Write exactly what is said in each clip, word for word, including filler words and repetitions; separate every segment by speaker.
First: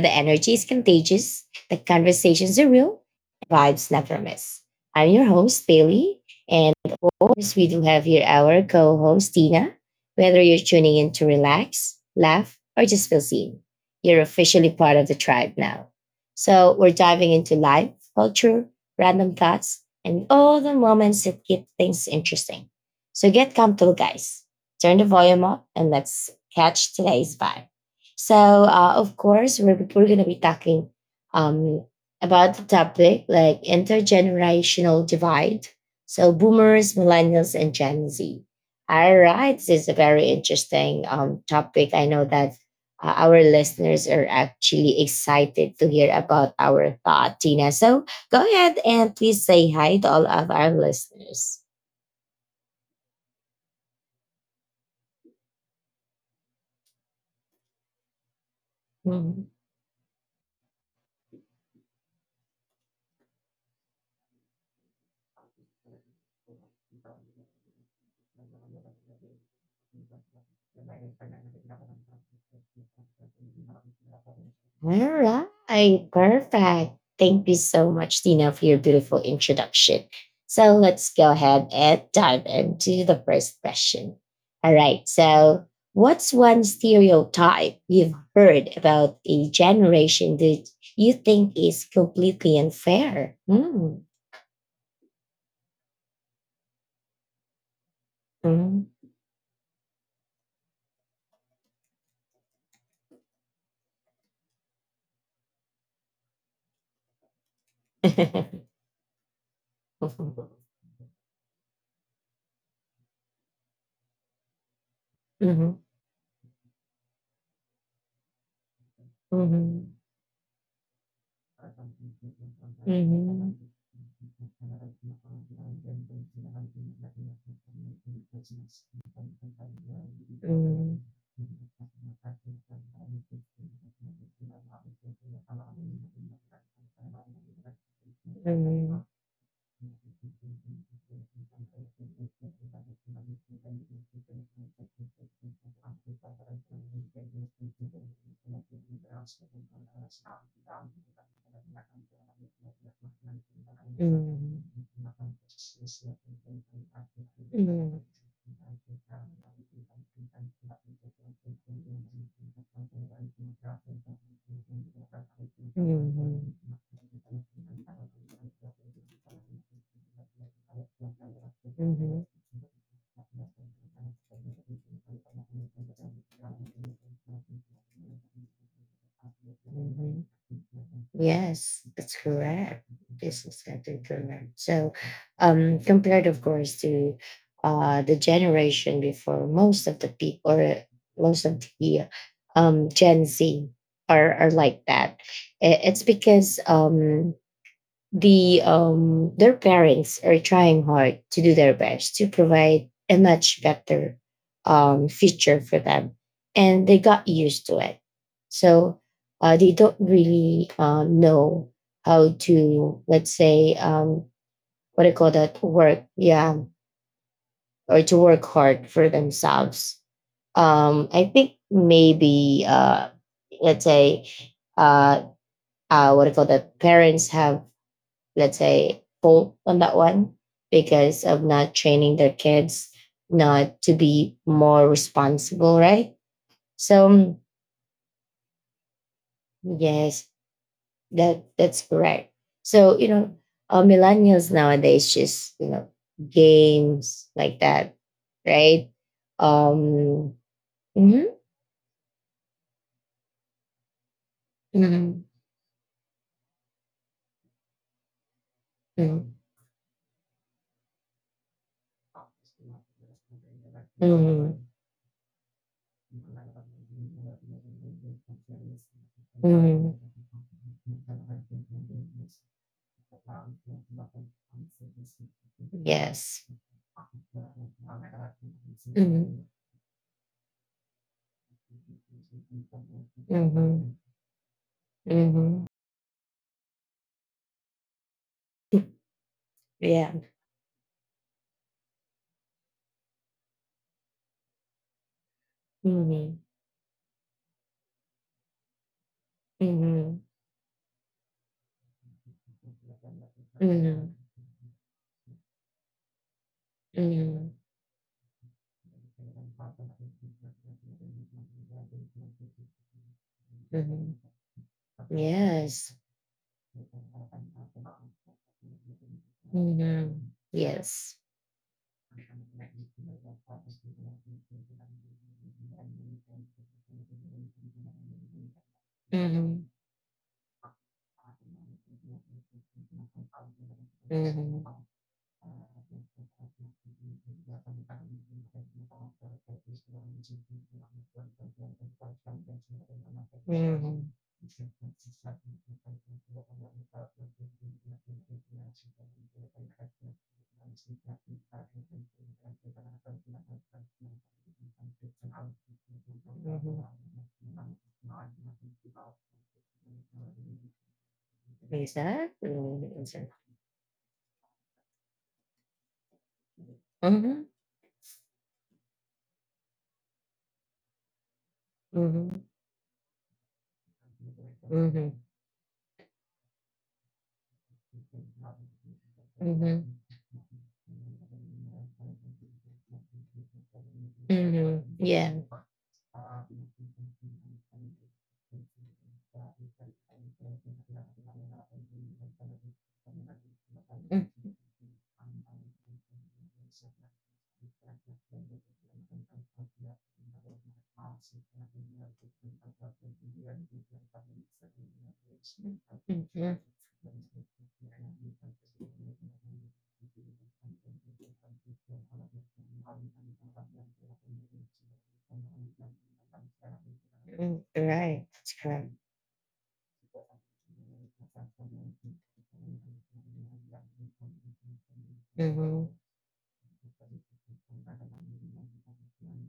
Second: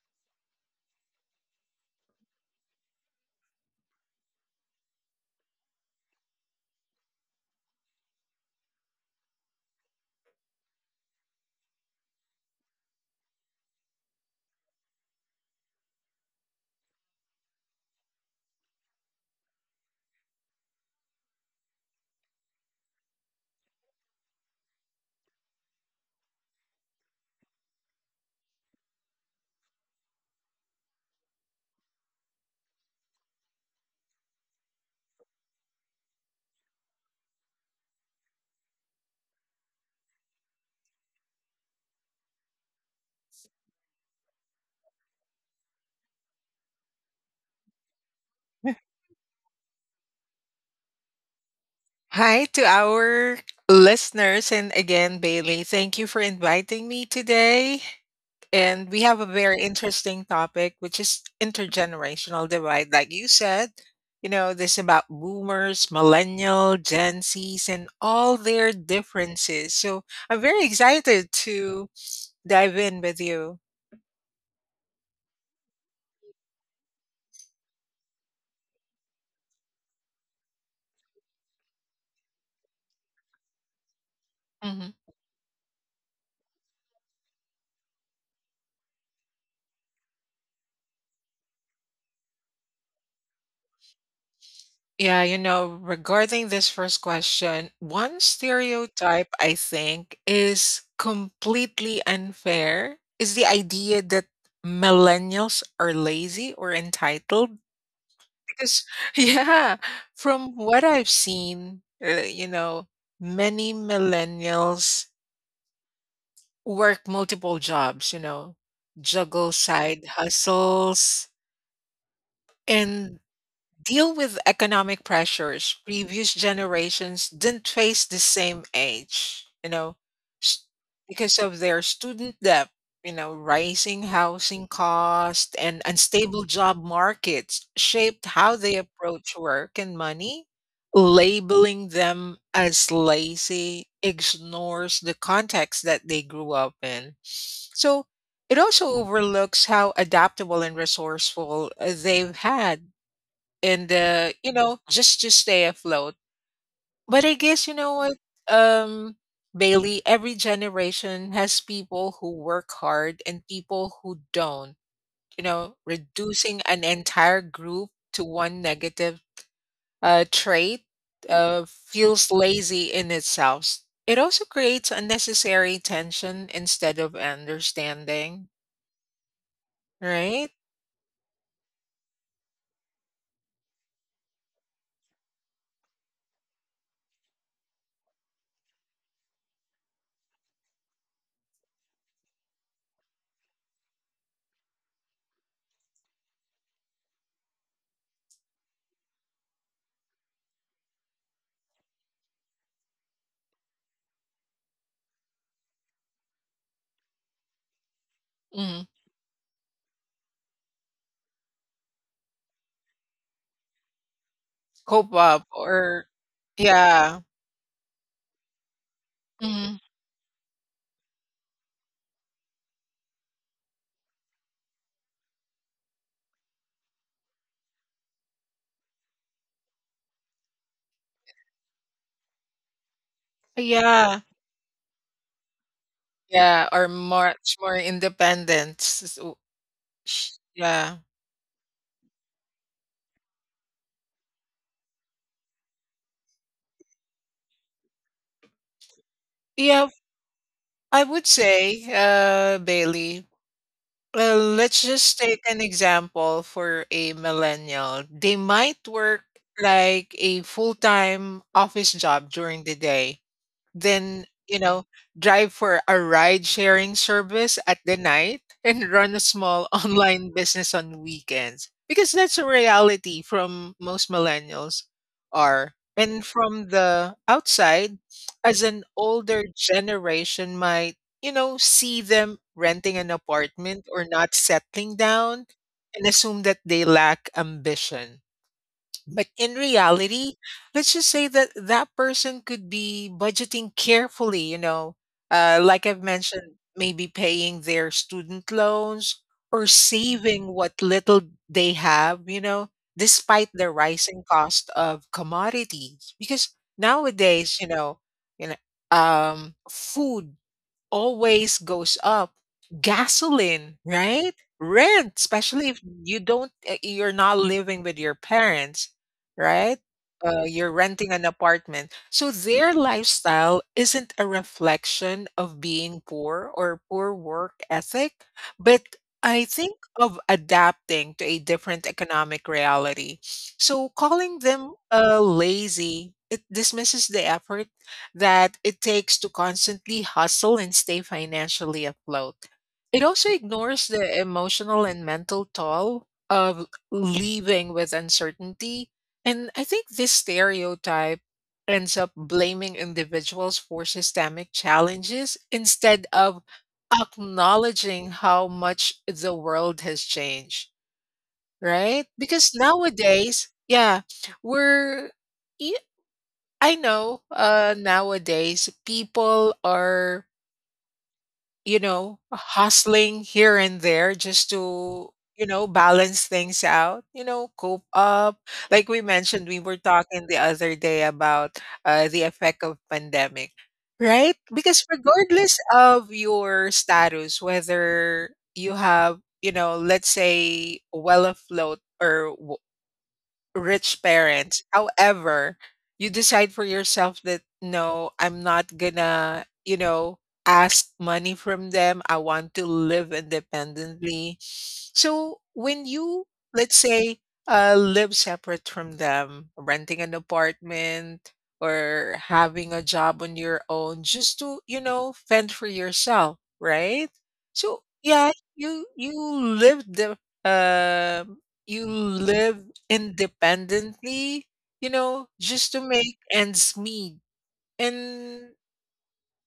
Speaker 1: the energy is contagious, the conversations are real, and vibes never miss. I'm your host, Bailey, and of course, we do have here our co host, Tina. Whether you're tuning in to relax, laugh, or just feel seen, you're officially part of the tribe now. So, we're diving into life, culture, random thoughts, and all the moments that keep things interesting. So, get comfortable, guys turn the volume up and let's catch today's vibe. So, uh, of course, we're, we're going to be talking um, about the topic like intergenerational divide. So, boomers, millennials, and Gen Z. All right, this is a very interesting um, topic. I know that uh, our listeners are actually excited to hear about our thought, Tina. So, go ahead and please say hi to all of our listeners.
Speaker 2: Hi to our listeners. And again, Bailey, thank you for inviting me today. And we have a
Speaker 1: Mhm.
Speaker 2: very interesting topic, which is intergenerational divide. Like you said, you know, this about boomers, millennial, Gen Zs, and all their differences. So I'm very excited to dive in with you.
Speaker 1: All right, perfect. Thank you so much, Tina, for your beautiful introduction. So let's go ahead and dive into the first question. All right, so what's one stereotype you've heard about a generation that you think is completely unfair? Mm,
Speaker 2: Yeah, you know, regarding this first question, one
Speaker 1: mm.
Speaker 2: stereotype I think is completely unfair is the idea that millennials are lazy or entitled. Because, yeah, from what I've seen, uh, you know, many millennials
Speaker 1: Mhm,
Speaker 2: work multiple jobs, you know, juggle
Speaker 1: mhm.
Speaker 2: side hustles,
Speaker 1: Mhm. Mmm,
Speaker 2: and
Speaker 1: mhm. Mmm.
Speaker 2: deal with economic pressures. Previous generations didn't face the same age, you know, s- because of their student debt, you know, rising housing costs and unstable job markets shaped how they approach work and money. Labeling them as lazy ignores the context that they grew up in. So it also overlooks how adaptable and resourceful uh, they've had and uh, you know, just to stay afloat. But I guess you know what, um, Bailey. Every generation has people who work hard and people who don't. You know, reducing an entire group to one negative uh, trait uh,
Speaker 1: Mmm. Mhm,
Speaker 2: feels lazy in itself. It also creates unnecessary tension instead of understanding,
Speaker 1: mhm, mhm.
Speaker 2: right?
Speaker 1: Yes, that's correct. Business entrepreneur. So, um, compared, of course, to uh, the generation before, most of the people, or most of the um, Gen Z, are are like that. I- It's because um, the um their parents are trying hard to do their best to provide a much better um future for them and they got used to it
Speaker 2: Mm.
Speaker 1: so uh, they don't really uh, know how to let's say um what do you
Speaker 2: Cope
Speaker 1: call
Speaker 2: up
Speaker 1: that work
Speaker 2: or
Speaker 1: yeah
Speaker 2: yeah.
Speaker 1: or to work hard for
Speaker 2: Mm.
Speaker 1: themselves um I think maybe uh let's say uh uh what do you call that parents have let's say, fault on that one because of not training their kids not to
Speaker 2: Yeah.
Speaker 1: be more responsible, right?
Speaker 2: Yeah, or
Speaker 1: So
Speaker 2: much more independent. so
Speaker 1: yes,
Speaker 2: sh- Yeah.
Speaker 1: that that's correct. So you know, uh, millennials nowadays just you know games like that, right?
Speaker 2: Yeah,
Speaker 1: Um.
Speaker 2: I
Speaker 1: Mhm,
Speaker 2: would say, uh, Bailey, uh, let's just
Speaker 1: mhm,
Speaker 2: take an example for a millennial. They might work
Speaker 1: mhm,
Speaker 2: like a full-time office job during the day, then, you
Speaker 1: mhm,
Speaker 2: know, drive for a ride-sharing service at the night and run a small
Speaker 1: mhm.
Speaker 2: online business on weekends. Because that's a reality from most millennials are. And
Speaker 1: Yes.
Speaker 2: from the outside, as an older
Speaker 1: Mhm,
Speaker 2: generation might, you know, see them renting an apartment
Speaker 1: mhm.
Speaker 2: or not settling down
Speaker 1: Mhm.
Speaker 2: and assume that they lack ambition. But in
Speaker 1: Yeah.
Speaker 2: reality, let's just say that that person could be budgeting carefully, you know, uh, like I've
Speaker 1: Mhm.
Speaker 2: mentioned, maybe paying their student loans or
Speaker 1: Mhm.
Speaker 2: saving what little they have, you know, despite the
Speaker 1: Mhm.
Speaker 2: rising cost of commodities. Because
Speaker 1: Mhm.
Speaker 2: nowadays, you know, you know, um, food always goes up. Gasoline,
Speaker 1: Mhm.
Speaker 2: right? Rent, especially if
Speaker 1: Yes.
Speaker 2: you don't, uh, you're not living with your parents, right?
Speaker 1: Mhm.
Speaker 2: Uh, you're renting
Speaker 1: Yes.
Speaker 2: an apartment. So their lifestyle isn't a reflection of being poor or poor work ethic, but I
Speaker 1: Mhm.
Speaker 2: think of adapting to a different economic reality. So calling
Speaker 1: Mhm.
Speaker 2: them uh, lazy, it dismisses the effort that it takes to constantly hustle and stay financially afloat. It also
Speaker 1: Mhm.
Speaker 2: ignores
Speaker 1: Mhm.
Speaker 2: the emotional and mental toll of leaving with uncertainty. And I think this stereotype ends up blaming individuals for systemic challenges instead of acknowledging how much the world has changed, right? Because
Speaker 1: Exactly. Exactly.
Speaker 2: nowadays, yeah, we're, you I know
Speaker 1: Mhm.
Speaker 2: uh, nowadays people are, you know,
Speaker 1: Mhm.
Speaker 2: hustling here and there just to,
Speaker 1: Mhm.
Speaker 2: you know, balance things out, you know, cope up. Like we mentioned, we were
Speaker 1: Mhm.
Speaker 2: talking the other day about uh, the effect of pandemic, right?
Speaker 1: Mhm.
Speaker 2: Because
Speaker 1: Yeah.
Speaker 2: regardless of your status, whether you have, you know, let's say well afloat or rich
Speaker 1: Mm.
Speaker 2: parents. However, you decide for yourself that no, I'm not gonna, you know, ask money from them. I want to live independently. So when you, let's say, uh, live separate from them, renting an apartment or having a job on your own just to, you know, fend for yourself, right?
Speaker 1: Mhm. Mm,
Speaker 2: So
Speaker 1: right.
Speaker 2: yeah,
Speaker 1: That's
Speaker 2: you
Speaker 1: correct.
Speaker 2: you live the um you live independently, you know, just to
Speaker 1: Mhm.
Speaker 2: make ends meet. And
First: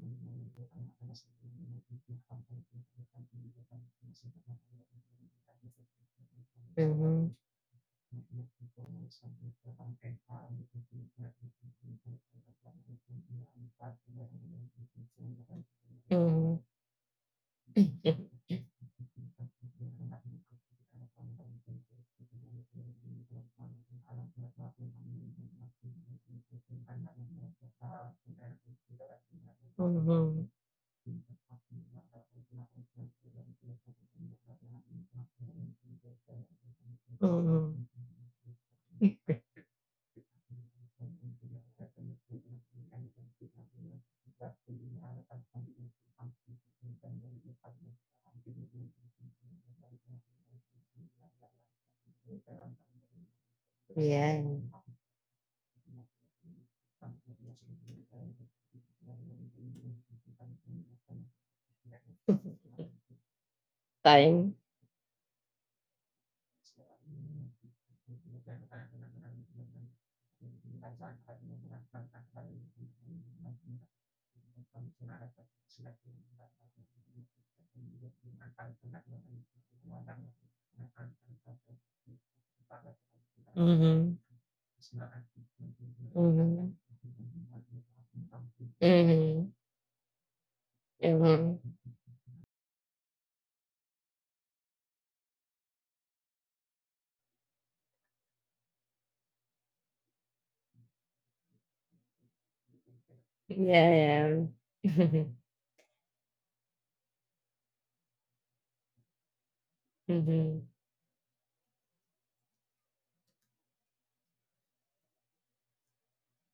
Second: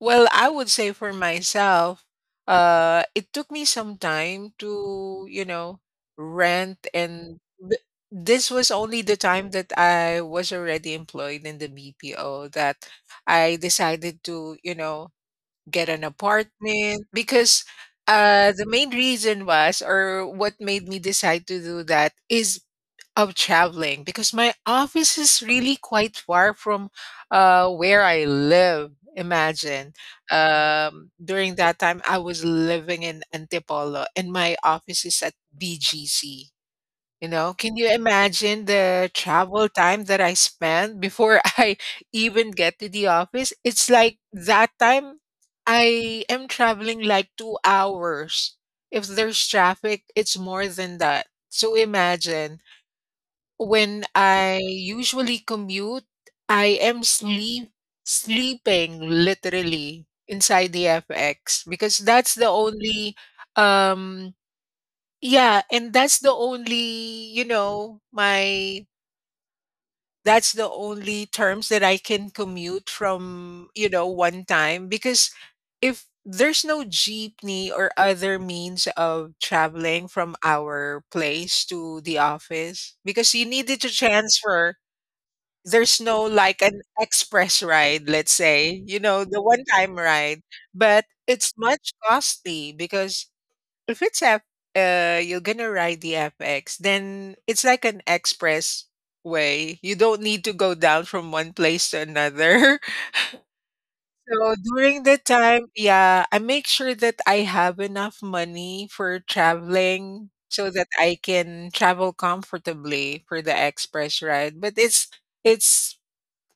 Speaker 2: well, I would say for myself, uh, it took me some time to, you know, rent
Speaker 1: Mhm.
Speaker 2: and th- this was only the time that I was already employed in the B P O that I decided to, you know, get an
Speaker 1: Mhm.
Speaker 2: apartment because uh the main reason was or what made me decide to do that is of traveling because my office is really quite far from uh, where I live. Imagine
Speaker 1: Mhm.
Speaker 2: um, during that
Speaker 1: Mhm.
Speaker 2: time I was living in Antipolo and my office is at B G C. You know, can you imagine the travel time that I spend before I even get to the office? It's like that time I am traveling like two hours. If there's traffic, it's more than that. So imagine when
Speaker 1: Yeah.
Speaker 2: I usually commute, I am sleep sleeping literally inside the F X because that's the only um
Speaker 1: Same.
Speaker 2: yeah, and that's the only, you know, my that's the only terms that I can commute from, you know, one time because if there's no jeepney or other means of traveling from our place to the office because you needed to
Speaker 1: Mhm.
Speaker 2: transfer there's no like
Speaker 1: Mhm.
Speaker 2: an express ride, let's say, you know, the
Speaker 1: Mhm.
Speaker 2: one time ride, but it's
Speaker 1: Mhm.
Speaker 2: much costly because if it's F, uh, you're gonna ride the F X, then it's like an express way. You don't need to go down from one place to another.
Speaker 1: Yeah, yeah.
Speaker 2: So during the time, yeah, I make sure that I have enough money for traveling so
Speaker 1: Mhm.
Speaker 2: that I can travel comfortably for the express ride. But it's it's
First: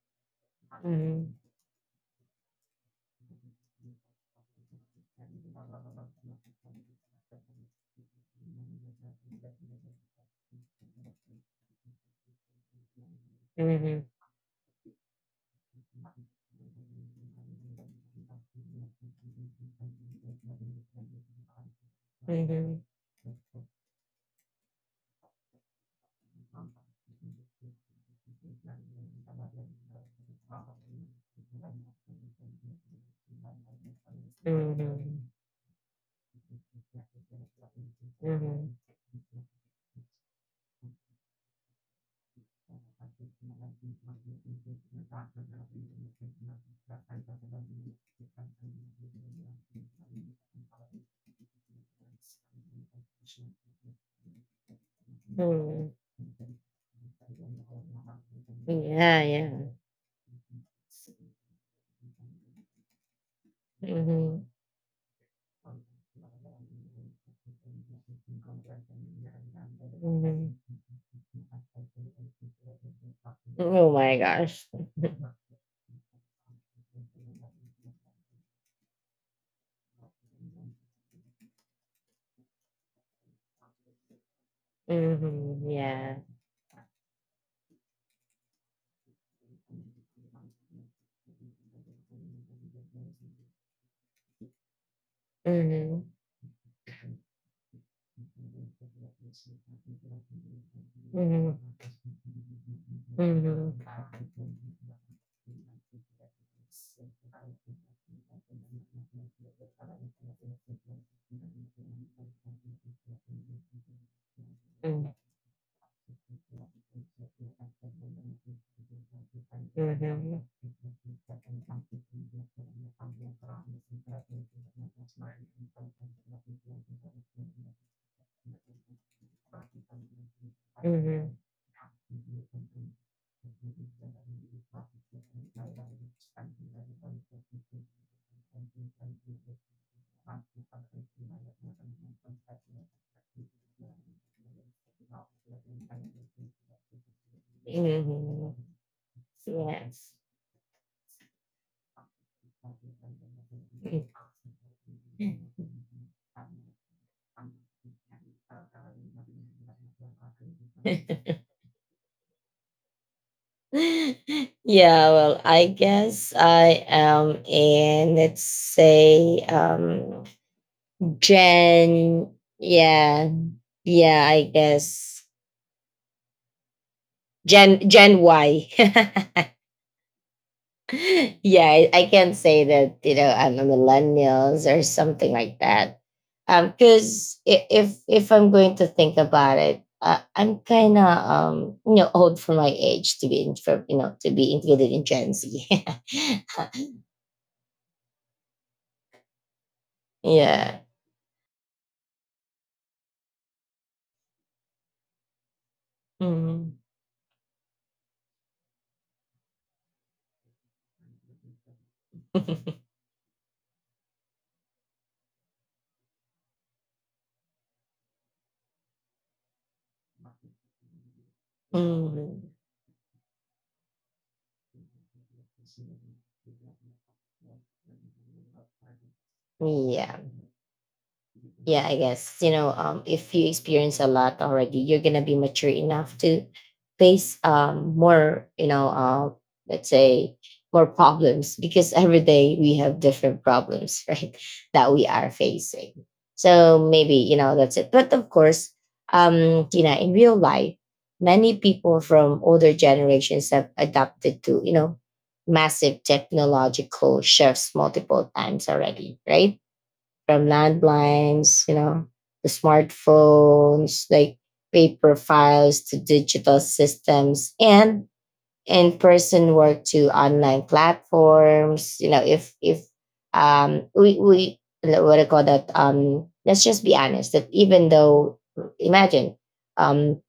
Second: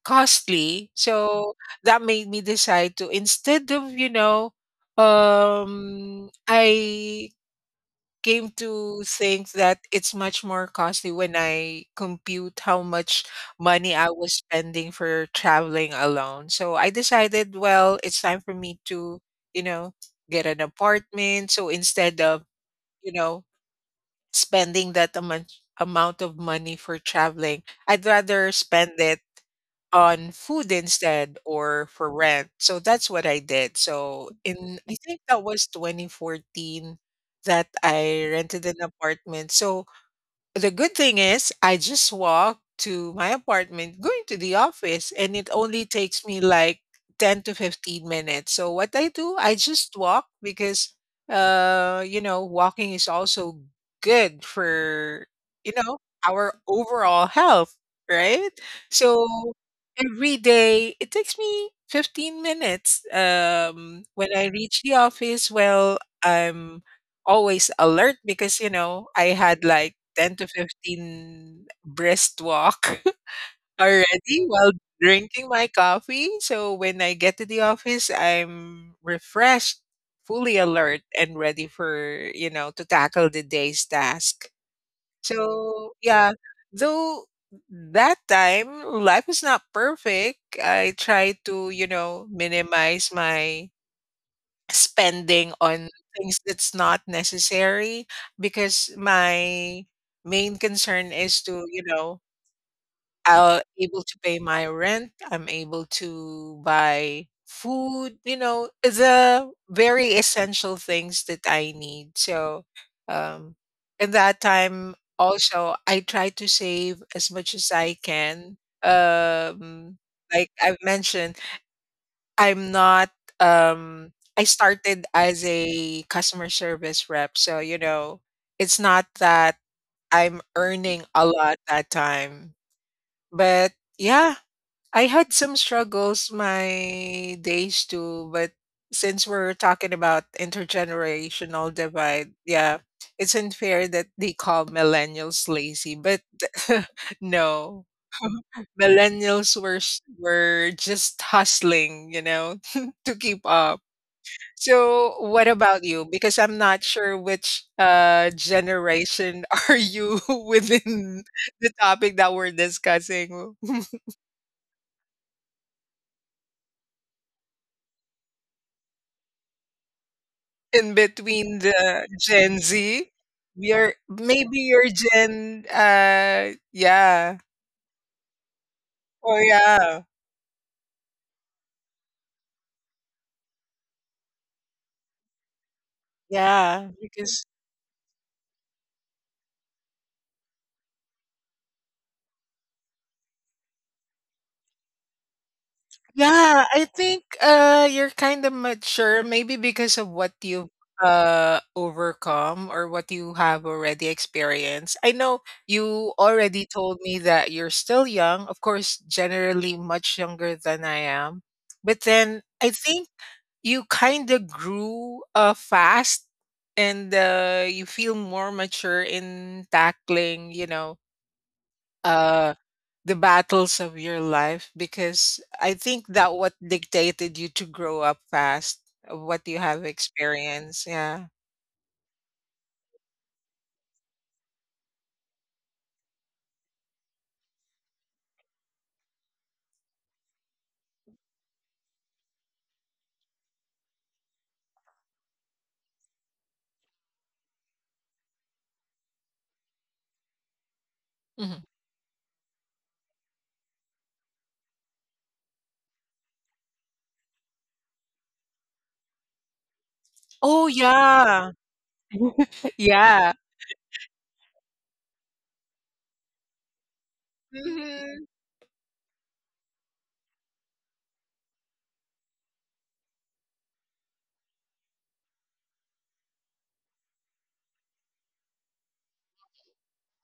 Speaker 2: costly.
Speaker 1: Mhm.
Speaker 2: So that made me decide to instead of, you know, um I came to think that it's much more costly when I compute how much money
Speaker 1: Mhm.
Speaker 2: I was spending for traveling alone. So I decided, well, it's time for me to, you know, get an apartment. So instead
Speaker 1: Mhm.
Speaker 2: of,
Speaker 1: Mhm.
Speaker 2: you know, spending that amount amount of money for traveling, I'd rather spend it on food instead or for rent. So that's what I did. So in I think
Speaker 1: Mhm.
Speaker 2: that was twenty fourteen that I rented
Speaker 1: Mhm.
Speaker 2: an apartment. So the good thing is I just walk to my apartment, going to the office, and it only takes me like ten to fifteen minutes. So what I do, I just walk because uh, you know, walking is also good for, you
Speaker 1: Mhm.
Speaker 2: know, our overall health, right?
Speaker 1: Yeah,
Speaker 2: So
Speaker 1: yeah.
Speaker 2: every day it takes me fifteen minutes. Um, when I
Speaker 1: Mhm.
Speaker 2: reach the office, well, I'm always alert because, you know, I had like ten to
Speaker 1: Mhm.
Speaker 2: fifteen brisk walk
Speaker 1: Oh my
Speaker 2: already
Speaker 1: gosh.
Speaker 2: while drinking my coffee. So when I get to the office, I'm refreshed, fully alert, and ready for, you know, to tackle the day's task.
Speaker 1: Mhm,
Speaker 2: So,
Speaker 1: yeah.
Speaker 2: yeah, though that time life is not perfect, I try to, you know, minimize my spending on
Speaker 1: Mhm.
Speaker 2: things that's not necessary because my main concern is
Speaker 1: Mhm.
Speaker 2: to you know I'm
Speaker 1: Mhm.
Speaker 2: able to pay my rent, I'm able to buy food, you know, the very essential things that I need. So um in that time
Speaker 1: Mm.
Speaker 2: also I try to save as much as I can. um like I've mentioned, I'm not, um I started as a customer service rep, so, you know, it's not that I'm earning a lot that time. But yeah, I had some struggles my days too, but since we're talking about intergenerational divide, yeah, it's unfair that they call millennials lazy, but no. millennials were s-
Speaker 1: Yes.
Speaker 2: were just hustling, you know, to keep up. So, what about you? Because I'm not sure which uh, generation are you within
Speaker 1: Mm.
Speaker 2: the topic that we're discussing.
Speaker 1: yeah, well, I guess I am in, let's say, um,
Speaker 2: In between the
Speaker 1: Gen,
Speaker 2: Gen Z.
Speaker 1: yeah,
Speaker 2: You're
Speaker 1: yeah, I
Speaker 2: maybe you're
Speaker 1: guess
Speaker 2: Gen uh yeah.
Speaker 1: Gen Gen Y.
Speaker 2: Oh yeah.
Speaker 1: yeah, I, I can't say that you know I'm a millennials or something like that. Um,
Speaker 2: Yeah.
Speaker 1: because
Speaker 2: Because
Speaker 1: if if I'm going to think about it, uh, I'm kind of um you know old for my age to be in, for you know to be included in Gen Z.
Speaker 2: yeah, I think uh you're kind of mature maybe because of what you've
Speaker 1: yeah.
Speaker 2: uh overcome or what you have already experienced. I know you already
Speaker 1: Mm.
Speaker 2: told me that you're still young, of course, generally much younger than I am. But then I think you kind of grew uh, fast and uh, you feel more mature in tackling, you know,
Speaker 1: Mm.
Speaker 2: uh, the battles of your life because I think that what dictated you to grow up fast, of what you have
Speaker 1: Yeah.
Speaker 2: experienced. Yeah.
Speaker 1: Yeah, I guess you know um, if you experience a lot already you're gonna be mature enough to face um, more you know uh, let's say more problems because every day we have different problems, right? That we are facing so maybe you know that's it but of course um Tina in real life many
Speaker 2: Mm-hmm.
Speaker 1: people from older generations have adapted to you know massive technological shifts multiple times already, right? From
Speaker 2: Oh, yeah.
Speaker 1: landlines, you know, the
Speaker 2: Yeah.
Speaker 1: smartphones, like paper files to digital systems and
Speaker 2: Mhm.
Speaker 1: in-person work to online platforms. You know, if if um we we what do you call that? Um let's just be honest that even though imagine um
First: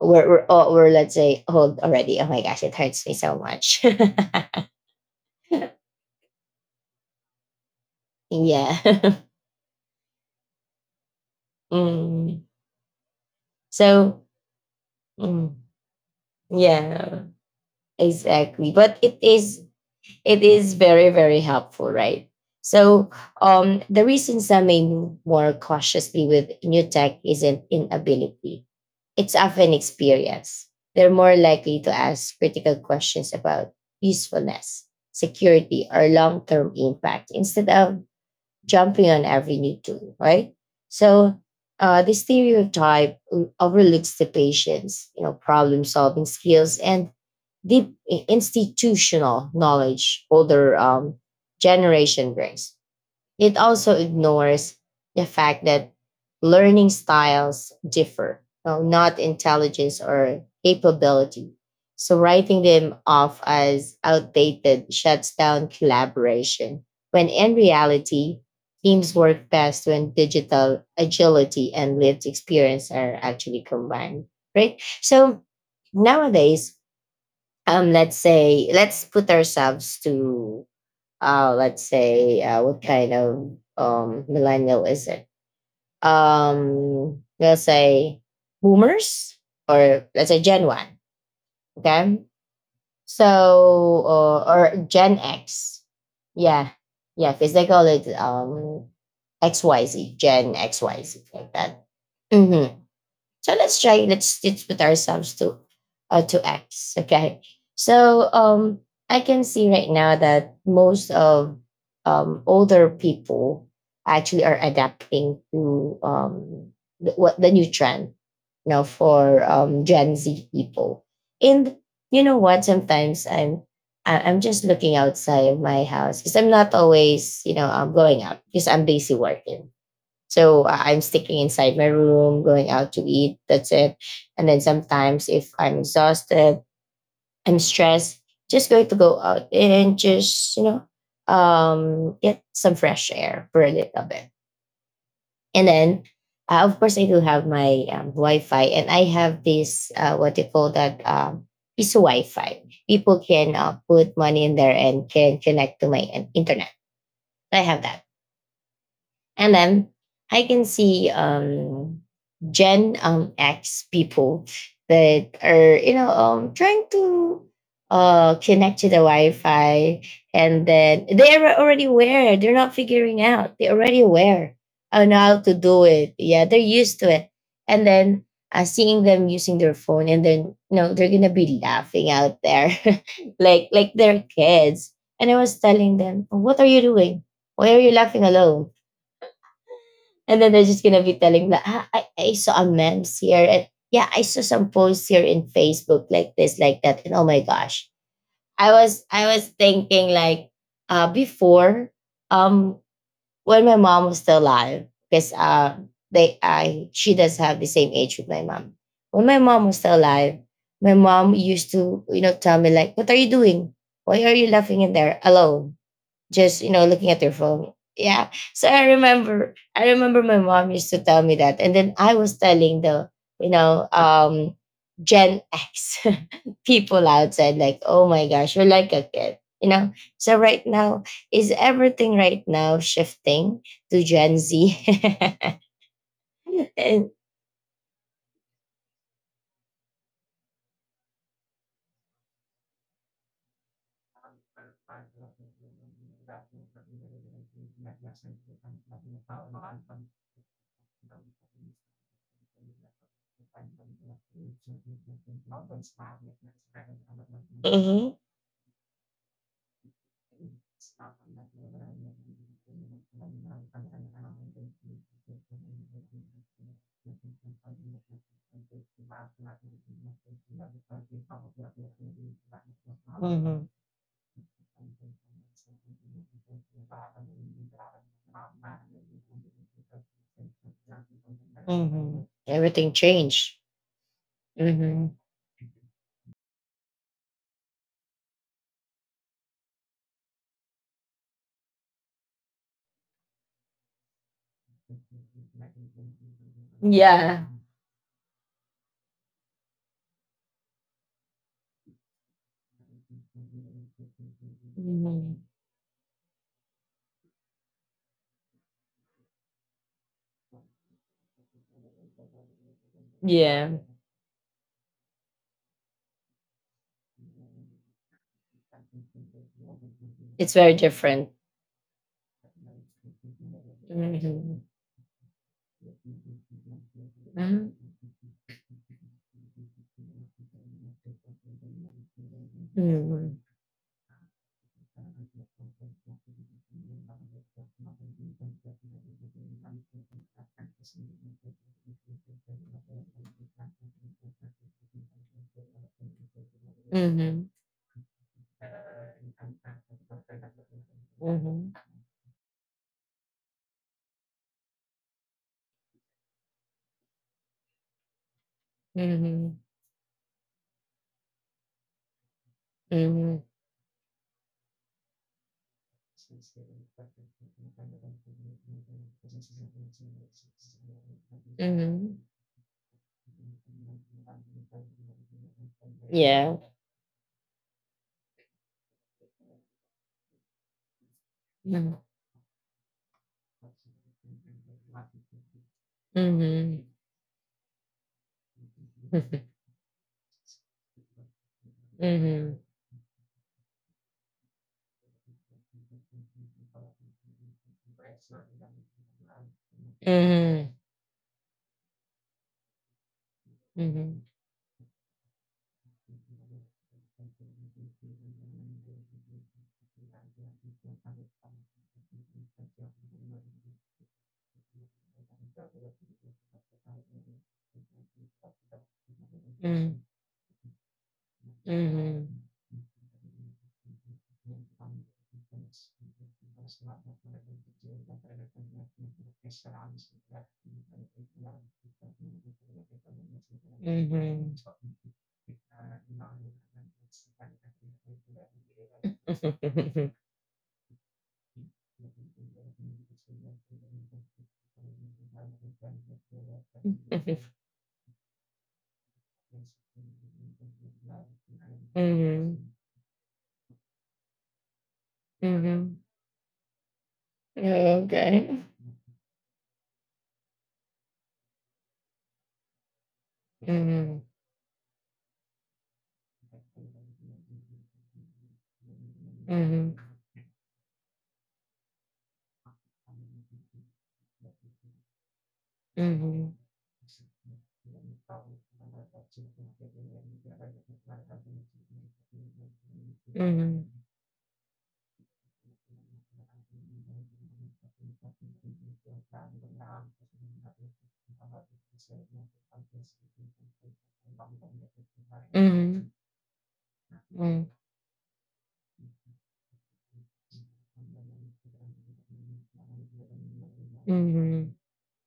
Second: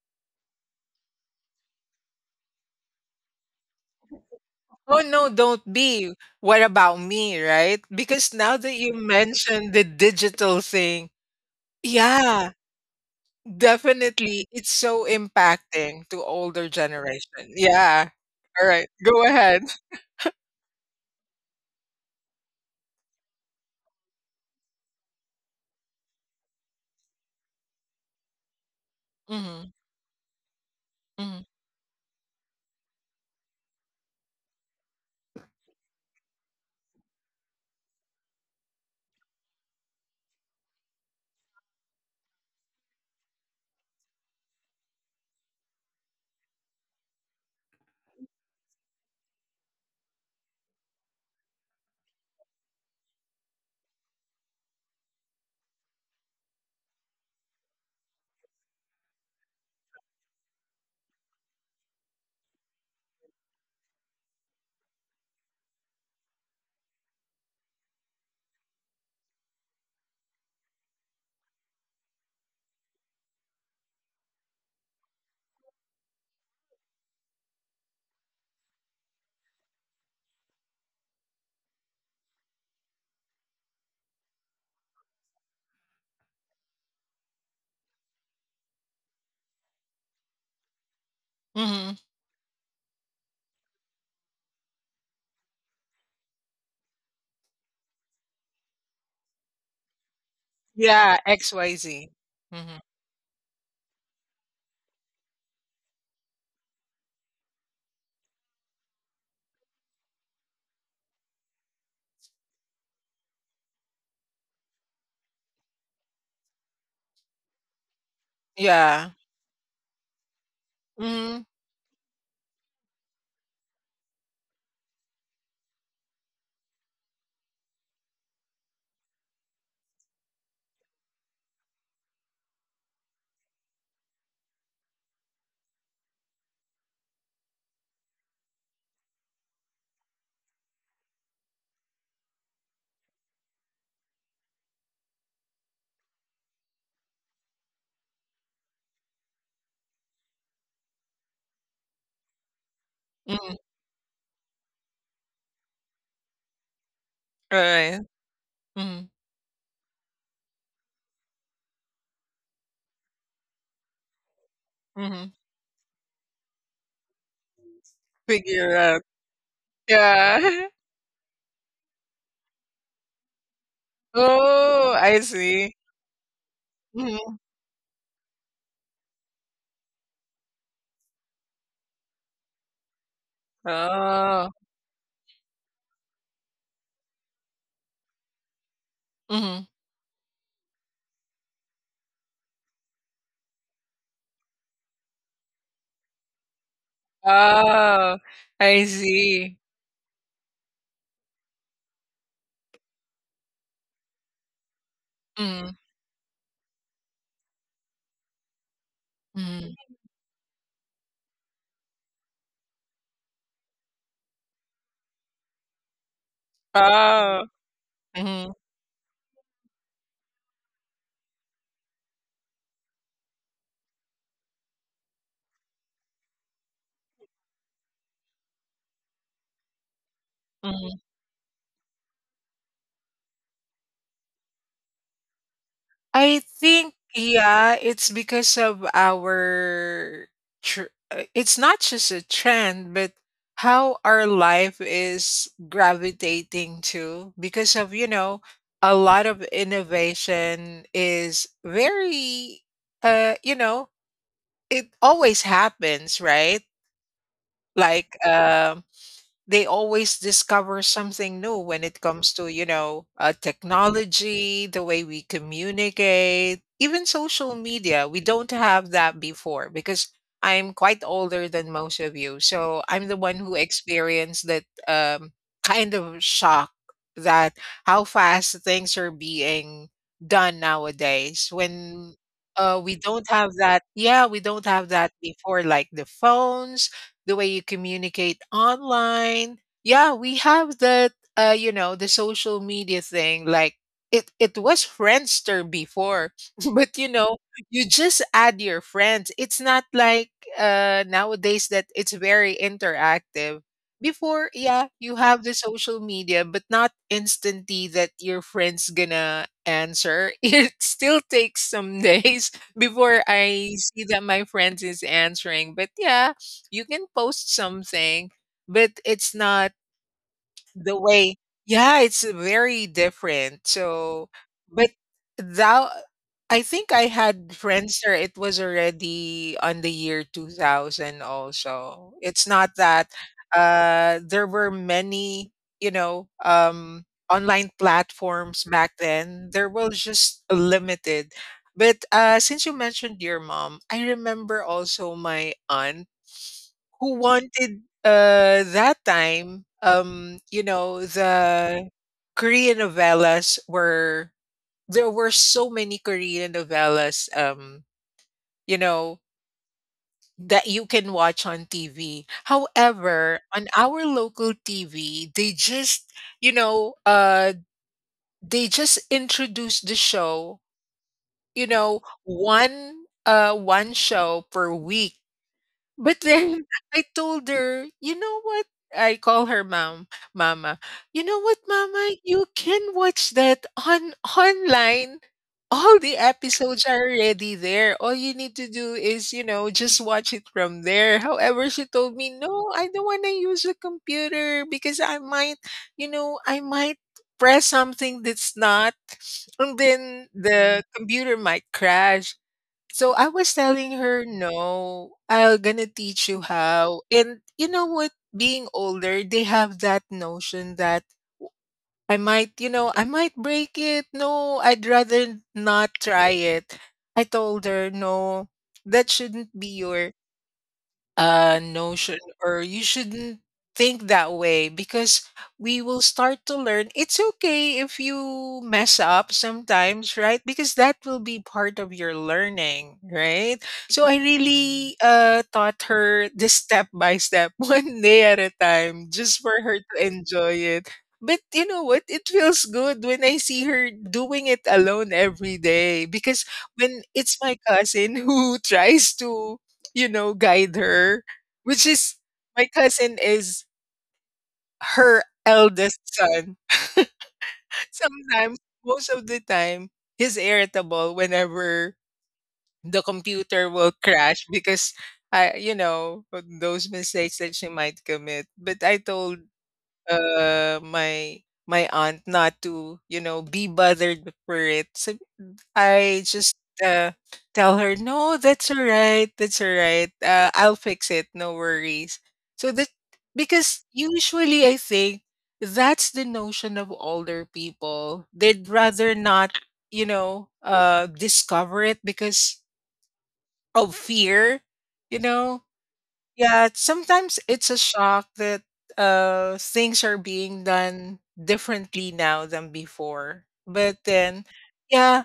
Speaker 1: we're we're, all, we're let's say old already. Oh my gosh, it hurts me so much.
Speaker 2: Oh, no, don't be. What about me, right? Because now that you
Speaker 1: yeah.
Speaker 2: mentioned the digital thing,
Speaker 1: Mm.
Speaker 2: yeah,
Speaker 1: So
Speaker 2: definitely. It's so
Speaker 1: mm,
Speaker 2: impacting to older
Speaker 1: yeah.
Speaker 2: generation. Yeah. All
Speaker 1: Exactly.
Speaker 2: right.
Speaker 1: But it
Speaker 2: Go ahead.
Speaker 1: is it is very, very helpful, right? So um the reason some may move more cautiously with new tech isn't inability. It's often
Speaker 2: hmm
Speaker 1: experience. They're more
Speaker 2: hmm
Speaker 1: likely to ask critical questions about usefulness, security, or long-term impact instead of jumping on every new tool, right? So uh, this stereotype overlooks the patience, you know, problem-solving skills and deep i- institutional knowledge older um, generation brings. It also ignores the fact that learning styles differ, no, not intelligence or capability. So writing them off as outdated shuts down collaboration, when in reality, teams work best when digital agility and lived experience are actually combined, right? So nowadays, um let's say let's put ourselves to uh let's say uh, what kind of um millennial is it um let's say boomers or let's say gen one
Speaker 2: hmm
Speaker 1: okay so uh, or gen x yeah yeah because they call it um xyz gen
Speaker 2: Yeah.
Speaker 1: xyz like that.
Speaker 2: X Y Z. hmm
Speaker 1: Hmm, so let's try. Let's let's put ourselves to uh, to X. Okay. So um, I can see right now that most of um, older people actually are adapting to um, the, what the new trend, you know,
Speaker 2: Yeah.
Speaker 1: for um, Gen Z people.
Speaker 2: hmm
Speaker 1: And you know what? Sometimes I'm I- I'm just looking outside of my house because I'm not always, you know, I'm going out because I'm busy working. So uh, I'm sticking inside my room, going out to eat. That's it. And then sometimes if I'm exhausted, I'm stressed, just going to go out and just, you know, um, get some fresh air for a little bit. And then, uh, of course, I do have my um, Wi-Fi and I have this, uh, what they call that, um, piece of Wi-Fi. People can uh, put money in there and can connect to my in- internet. I have that.
Speaker 2: All hmm
Speaker 1: And then I can see um, Gen um, X people
Speaker 2: Mm-hmm. Mm-hmm.
Speaker 1: that are, you know, um, trying to uh,
Speaker 2: Figure
Speaker 1: connect to the
Speaker 2: out.
Speaker 1: Wi Fi. And
Speaker 2: Yeah.
Speaker 1: then they're already aware. They're not figuring out. They're already aware
Speaker 2: Oh,
Speaker 1: on
Speaker 2: I
Speaker 1: how to
Speaker 2: see.
Speaker 1: do it. Yeah, they're used to it.
Speaker 2: Mm-hmm.
Speaker 1: And then uh, seeing them using their phone and then, you know, they're going to be laughing out there like like they're
Speaker 2: Oh.
Speaker 1: kids. And I was telling them, what are you doing? Why are you laughing alone?
Speaker 2: Mhm.
Speaker 1: And then they're just gonna be telling that ah, I, I saw a memes here and yeah, I saw some posts here in Facebook like this, like that. And oh my gosh.
Speaker 2: Oh,
Speaker 1: I
Speaker 2: I
Speaker 1: was I was
Speaker 2: see.
Speaker 1: thinking like uh before um when my mom was still alive, because
Speaker 2: Mhm,
Speaker 1: uh they I she does have the same age with my mom. When my mom was still
Speaker 2: mhm.
Speaker 1: alive, my mom used to, you know, tell me like, what are you doing? Why are you laughing in there alone? Just you know looking at their
Speaker 2: Oh.
Speaker 1: phone, yeah.
Speaker 2: Mhm,
Speaker 1: So i remember i remember my mom used to tell me that and then I was telling the you know um gen x people outside like oh my gosh you're like a kid you know. So right now
Speaker 2: mhm.
Speaker 1: is everything right now shifting to gen z?
Speaker 2: I think,
Speaker 1: and,
Speaker 2: yeah, it's because of our tr uh, it's not just a trend, but how our life is gravitating to because of, you know, a lot of innovation is very, uh, you know, it always happens, right?
Speaker 1: mhm.
Speaker 2: Like, um they always discover something new when it comes to you know uh, technology, the way we communicate, even social media. We don't have that
Speaker 1: Mhm.
Speaker 2: before because I'm quite older than most of you, so I'm the one who experienced that um, kind of shock that how fast things are being done nowadays when
Speaker 1: Mhm.
Speaker 2: uh,
Speaker 1: Everything
Speaker 2: we don't have
Speaker 1: changed.
Speaker 2: that. Yeah, we don't have
Speaker 1: Hmm.
Speaker 2: that before, like the phones, the way you communicate online. Yeah, we have that uh, you know, the social media thing. Like it it was Friendster before, but you know,
Speaker 1: Yeah.
Speaker 2: you just add your friends. It's not like uh nowadays that it's very interactive. Before, yeah, you
Speaker 1: Hmm.
Speaker 2: have the social media, but not instantly that your friend's gonna answer. It still takes some days before I
Speaker 1: Yeah.
Speaker 2: see that my friends is answering. But yeah, you can post something, but it's not
Speaker 1: It's very
Speaker 2: the
Speaker 1: different.
Speaker 2: way. Yeah, it's very different. So,
Speaker 1: Hmm.
Speaker 2: but thou I think I had
Speaker 1: Hmm.
Speaker 2: Friendster. It was already on the year two thousand also. It's not that uh, there were many, you know, um, online platforms back then. There was just limited. But uh, since you mentioned your mom, I remember also my aunt who wanted uh that time um you know
Speaker 1: Hmm.
Speaker 2: the korean novellas were, there were so many korean novellas, um you
Speaker 1: Hmm.
Speaker 2: know
Speaker 1: Hmm.
Speaker 2: that you can watch on tv. However,
Speaker 1: Mhm.
Speaker 2: on our local tv, they just you know uh they just introduced the show, you know
Speaker 1: Mhm.
Speaker 2: one uh one show per week. But
Speaker 1: Yeah.
Speaker 2: then I told her, you know what? I call her mom, mama. You know what,
Speaker 1: Mhm.
Speaker 2: mama? You can watch that on online. All the
Speaker 1: Mhm.
Speaker 2: episodes are already there. All you need to do is, you know, just watch it from there. However, she told me,
Speaker 1: Mhm.
Speaker 2: no, I don't want to use a computer because I might, you know, I might press something that's not, and
Speaker 1: Mhm.
Speaker 2: then
Speaker 1: Mhm.
Speaker 2: the computer might crash. So I was telling her, no, I'm gonna teach you how. And you know what? Being older, they have that notion that I might, you know, I might break it. No, I'd rather not try it. I told her, no, that shouldn't be
Speaker 1: Mm.
Speaker 2: your uh
Speaker 1: Mhm.
Speaker 2: notion,
Speaker 1: Mhm.
Speaker 2: or you shouldn't think that way because we will start to learn. It's okay if you mess up sometimes, right? Because that will be part of your learning, right? So I really uh taught her the step by step one day at a time, just for her to enjoy it. But you know what, it feels good when I see her doing it alone every day, because when it's my cousin who tries to, you know, guide her, which is, my
Speaker 1: Mhm.
Speaker 2: cousin is her
Speaker 1: Mm-hmm.
Speaker 2: eldest son. Sometimes,
Speaker 1: Okay.
Speaker 2: most of the time, he's irritable whenever the computer will
Speaker 1: Mm-hmm.
Speaker 2: crash because I, you know, those mistakes that she might commit. But I told
Speaker 1: Mm-hmm.
Speaker 2: uh my my aunt not to, you know, be bothered for it. So I just,
Speaker 1: Mm-hmm.
Speaker 2: uh, tell her, "No, that's alright, that's alright, uh, I'll fix it, no worries." So that,
Speaker 1: Mm-hmm. Mm-hmm.
Speaker 2: because usually I think that's the notion of older people. They'd rather not, you know, uh, discover it because of fear, you know? Yeah, sometimes it's a shock that uh things are being done differently now than before. But then
Speaker 1: Mm-hmm.
Speaker 2: yeah,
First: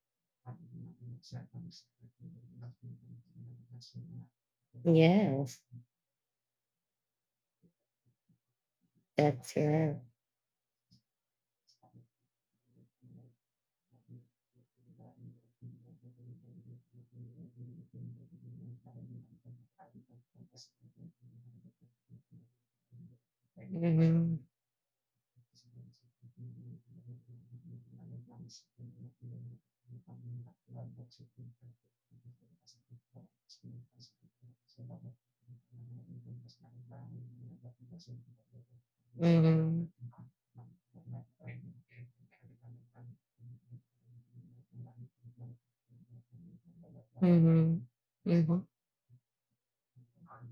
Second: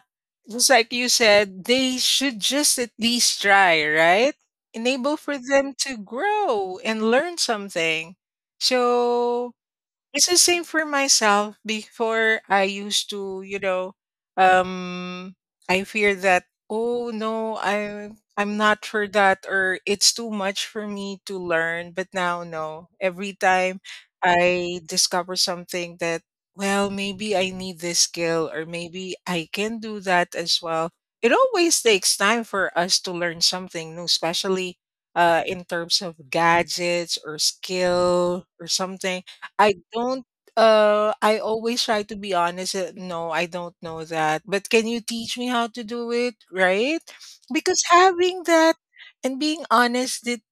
Speaker 2: just like you said, they should just at least try, right? Enable for
Speaker 1: Yes,
Speaker 2: them to grow and learn something. So
Speaker 1: that's right.
Speaker 2: it's the same for myself. Before I used to, you know, um, I fear that oh no, I I'm not for that, or it's too much for me to learn. But now, no. Every time
Speaker 1: Mm-hmm.
Speaker 2: I discover something that, well, maybe I need this skill, or maybe I can do that as well. It always takes time for us to learn something new, especially uh, in terms of gadgets or skill or something. I
Speaker 1: Mm-hmm.
Speaker 2: don't uh I always try to be honest. uh, No, I don't know that. But can you teach me how to do it, right?
Speaker 1: Mm-hmm.
Speaker 2: Because having
Speaker 1: Mm-hmm.
Speaker 2: that and being honest, it,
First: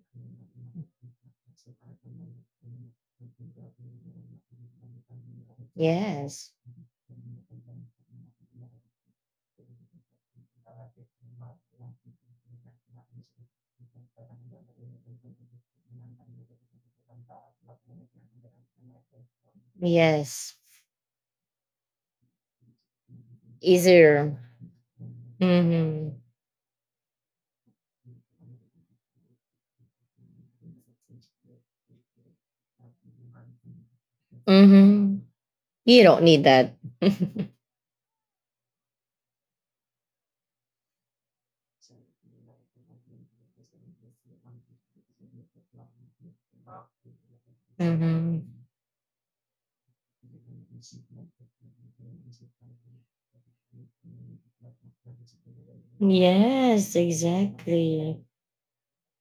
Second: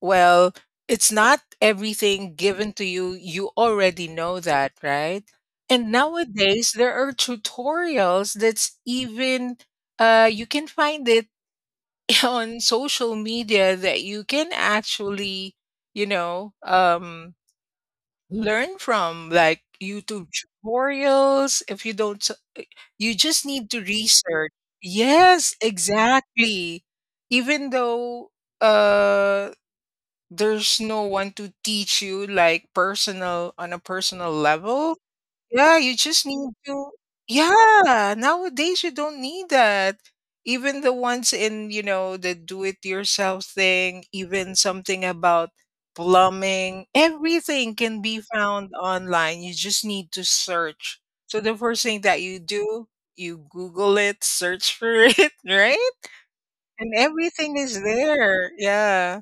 Speaker 2: well, it's not everything given to you. You already know that, right? And
Speaker 1: Yes.
Speaker 2: nowadays there are tutorials that's even uh you can find it on social media that you can actually, you know, um learn from, like YouTube
Speaker 1: Yes.
Speaker 2: tutorials. If you don't, s- eh, you just need to
Speaker 1: Easier.
Speaker 2: research. Yes,
Speaker 1: Mm-hmm.
Speaker 2: exactly. Even though uh, there's no one to teach you, like personal on a personal level,
Speaker 1: Mm-hmm.
Speaker 2: yeah, you
Speaker 1: You don't
Speaker 2: just
Speaker 1: need
Speaker 2: need
Speaker 1: that.
Speaker 2: to. Yeah, nowadays you don't need that. Even the ones in, you know, the do it yourself thing, even something about plumbing, everything can be
Speaker 1: hmm.
Speaker 2: found online. You just need to search. So the first thing that you do, you Google it, search for it, right? And
Speaker 1: Yes,
Speaker 2: everything is
Speaker 1: exactly.
Speaker 2: there. Yeah.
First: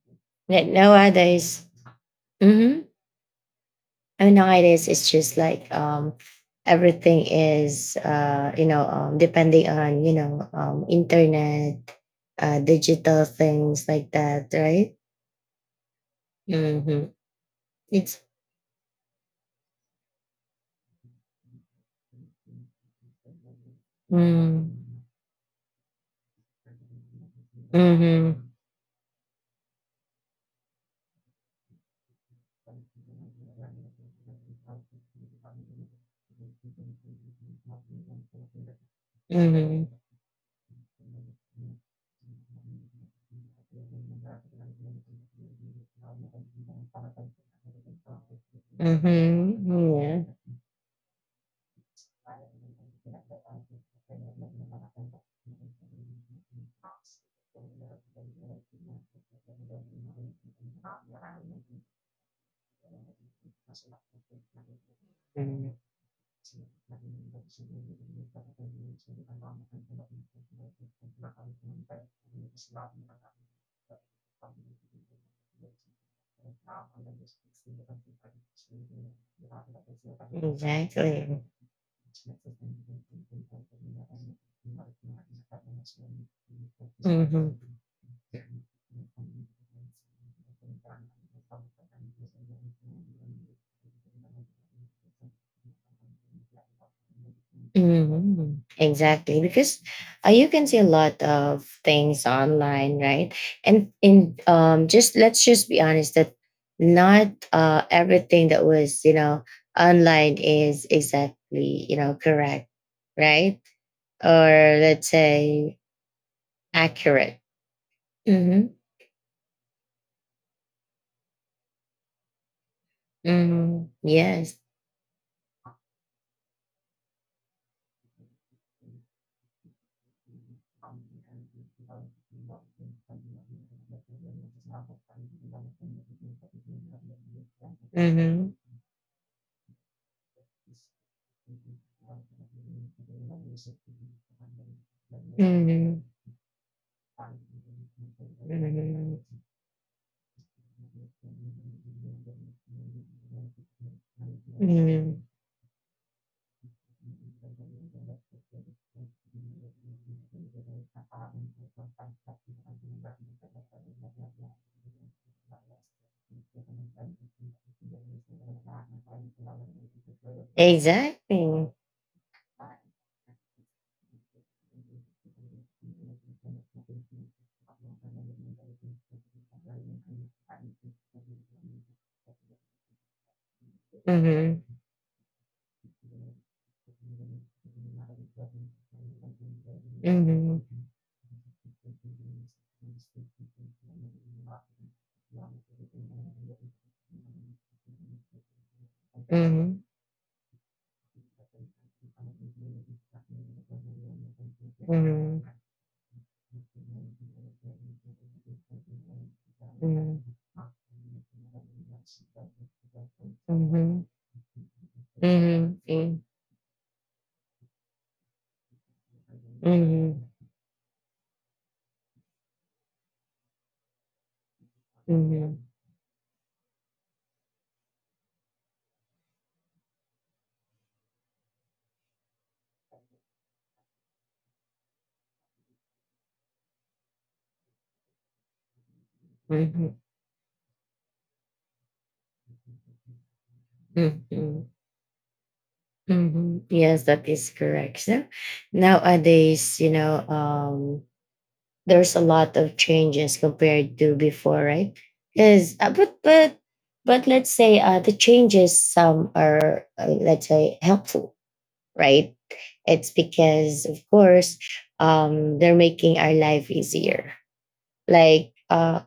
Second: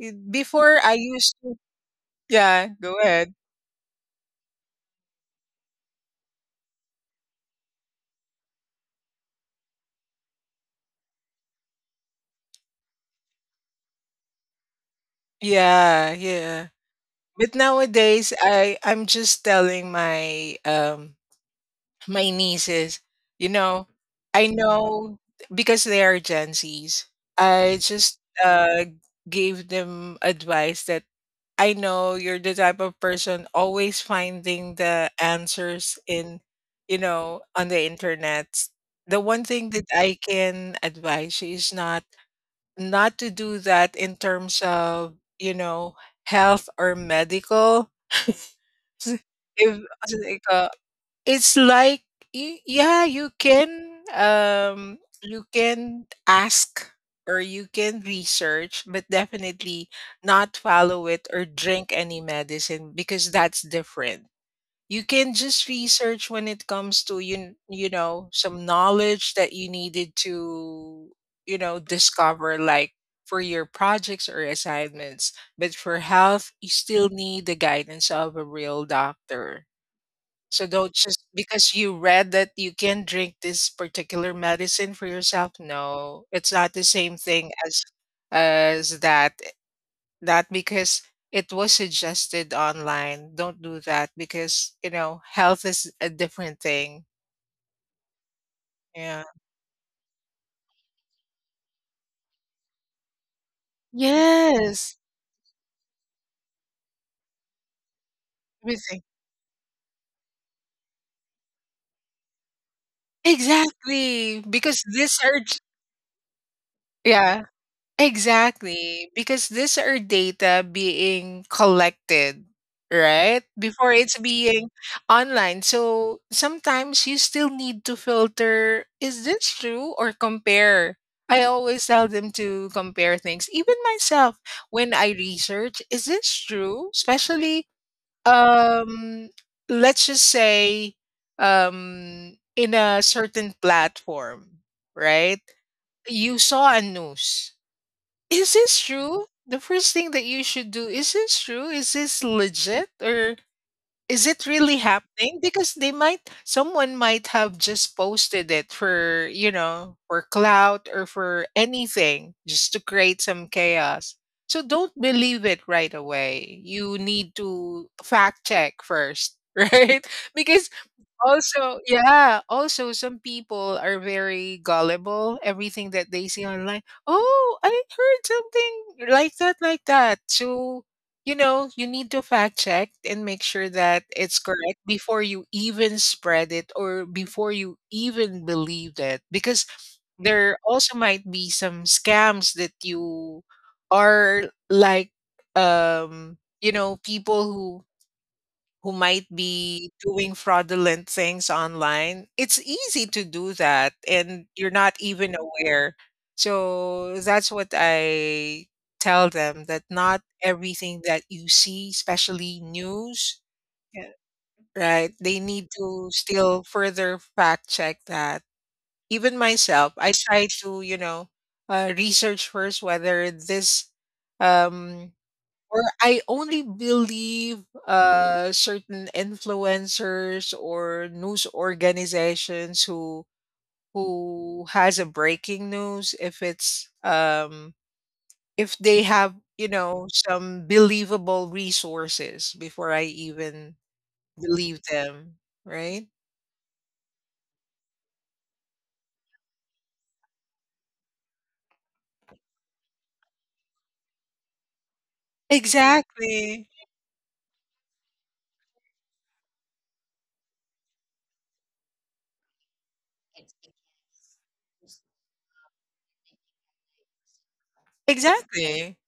Speaker 2: It-
Speaker 1: Like
Speaker 2: Before I used to,
Speaker 1: nowadays,
Speaker 2: yeah,
Speaker 1: hmm,
Speaker 2: go ahead.
Speaker 1: I mean, nowadays it's just like um, everything is uh, you know um, depending on you know um, internet, uh, digital things like that, right?
Speaker 2: Yeah, yeah.
Speaker 1: Mm-hmm.
Speaker 2: But
Speaker 1: It's
Speaker 2: nowadays, I I'm just telling my um my nieces, you know, I
Speaker 1: mm,
Speaker 2: know because they are Gen Zs. I just
Speaker 1: mm-hmm.
Speaker 2: uh gave them advice that I know you're the type of person always finding the answers in, you know, on the internet. The one thing that
Speaker 1: Mm-hmm.
Speaker 2: I can advise you is not not to do that in terms of, you know, health or medical.
Speaker 1: Mm-hmm.
Speaker 2: If, as in,
Speaker 1: Yeah.
Speaker 2: ikaw, it's like, y yeah, you can, um, you can ask or you can research, but definitely not follow it or drink any medicine because that's different. You can just research when it comes to you you know some knowledge that you needed to, you know, discover, like for your projects or assignments. But for health, you still need the guidance of a real doctor. So don't, just
Speaker 1: Exactly.
Speaker 2: because you read that you can drink this particular medicine for yourself. No, it's not the same thing
Speaker 1: Hmm.
Speaker 2: as as that that because it was suggested online. Don't do that because, you know, health is a different thing.
Speaker 1: Hmm.
Speaker 2: Yeah.
Speaker 1: Exactly. Because uh, you can see a lot of things online, right? And in um,
Speaker 2: Yes.
Speaker 1: just let's just be honest that not uh, everything that
Speaker 2: Everything.
Speaker 1: was you know online is exactly you know correct, right?
Speaker 2: Exactly.
Speaker 1: Or
Speaker 2: Because
Speaker 1: let's
Speaker 2: this urge.
Speaker 1: say accurate.
Speaker 2: Yeah.
Speaker 1: Mm-hmm.
Speaker 2: Exactly, because these are data being collected, right?
Speaker 1: Mm-hmm.
Speaker 2: Before it's
Speaker 1: Yes.
Speaker 2: being online. So sometimes you still need to filter, is this true, or compare? I always tell them to compare things. Even myself, when I research, is this true? Especially,
Speaker 1: Mm-hmm.
Speaker 2: um, let's just say, um, in a certain platform, right?
Speaker 1: Mm-hmm.
Speaker 2: You saw a news, is this
Speaker 1: Mm,
Speaker 2: true? The first thing that you should do, is this true? Is this legit? Or is it really
Speaker 1: mm.
Speaker 2: happening? Because they might, someone might have just posted it for, you know, for clout or for anything, just to create some chaos. So don't believe it right away. You need to fact check first, right? Because
Speaker 1: Exactly.
Speaker 2: also, yeah, also some people are very gullible. Everything that they see online, "Oh, I heard something like that, like that." So, you know, you need to fact check and make sure that it's
Speaker 1: Mhm.
Speaker 2: correct before you even spread it or before you even believe it, because there
Speaker 1: Mhm.
Speaker 2: also might be some scams that you are like, um, you know, people who who might
Speaker 1: Mhm.
Speaker 2: be doing fraudulent things online. It's easy to do that and you're not even
Speaker 1: Mhm.
Speaker 2: aware. So that's what I tell them, that not everything that you see, especially news.
Speaker 1: Mhm. Mhm. Mhm.
Speaker 2: Yeah. Right? They need to
Speaker 1: Mhm.
Speaker 2: still further fact check that. Even myself, I
Speaker 1: Mhm.
Speaker 2: try to, you know, uh, research first whether this, um,
Speaker 1: Mhm.
Speaker 2: or I only believe uh, certain influencers or news organizations who who has a breaking news, if it's, um, if they have, you
Speaker 1: Mhm.
Speaker 2: know, some believable resources before I even
Speaker 1: Mhm.
Speaker 2: believe them, right?
Speaker 1: Mhm. Yes, that is correct. So nowadays, you know, um, there's a lot of changes compared to before, right? Because uh, but but
Speaker 2: Exactly,
Speaker 1: but let's say uh, the changes some are uh, let's say helpful, right? It's because of course um, they're making our life easier. Like
Speaker 2: exactly.
Speaker 1: uh,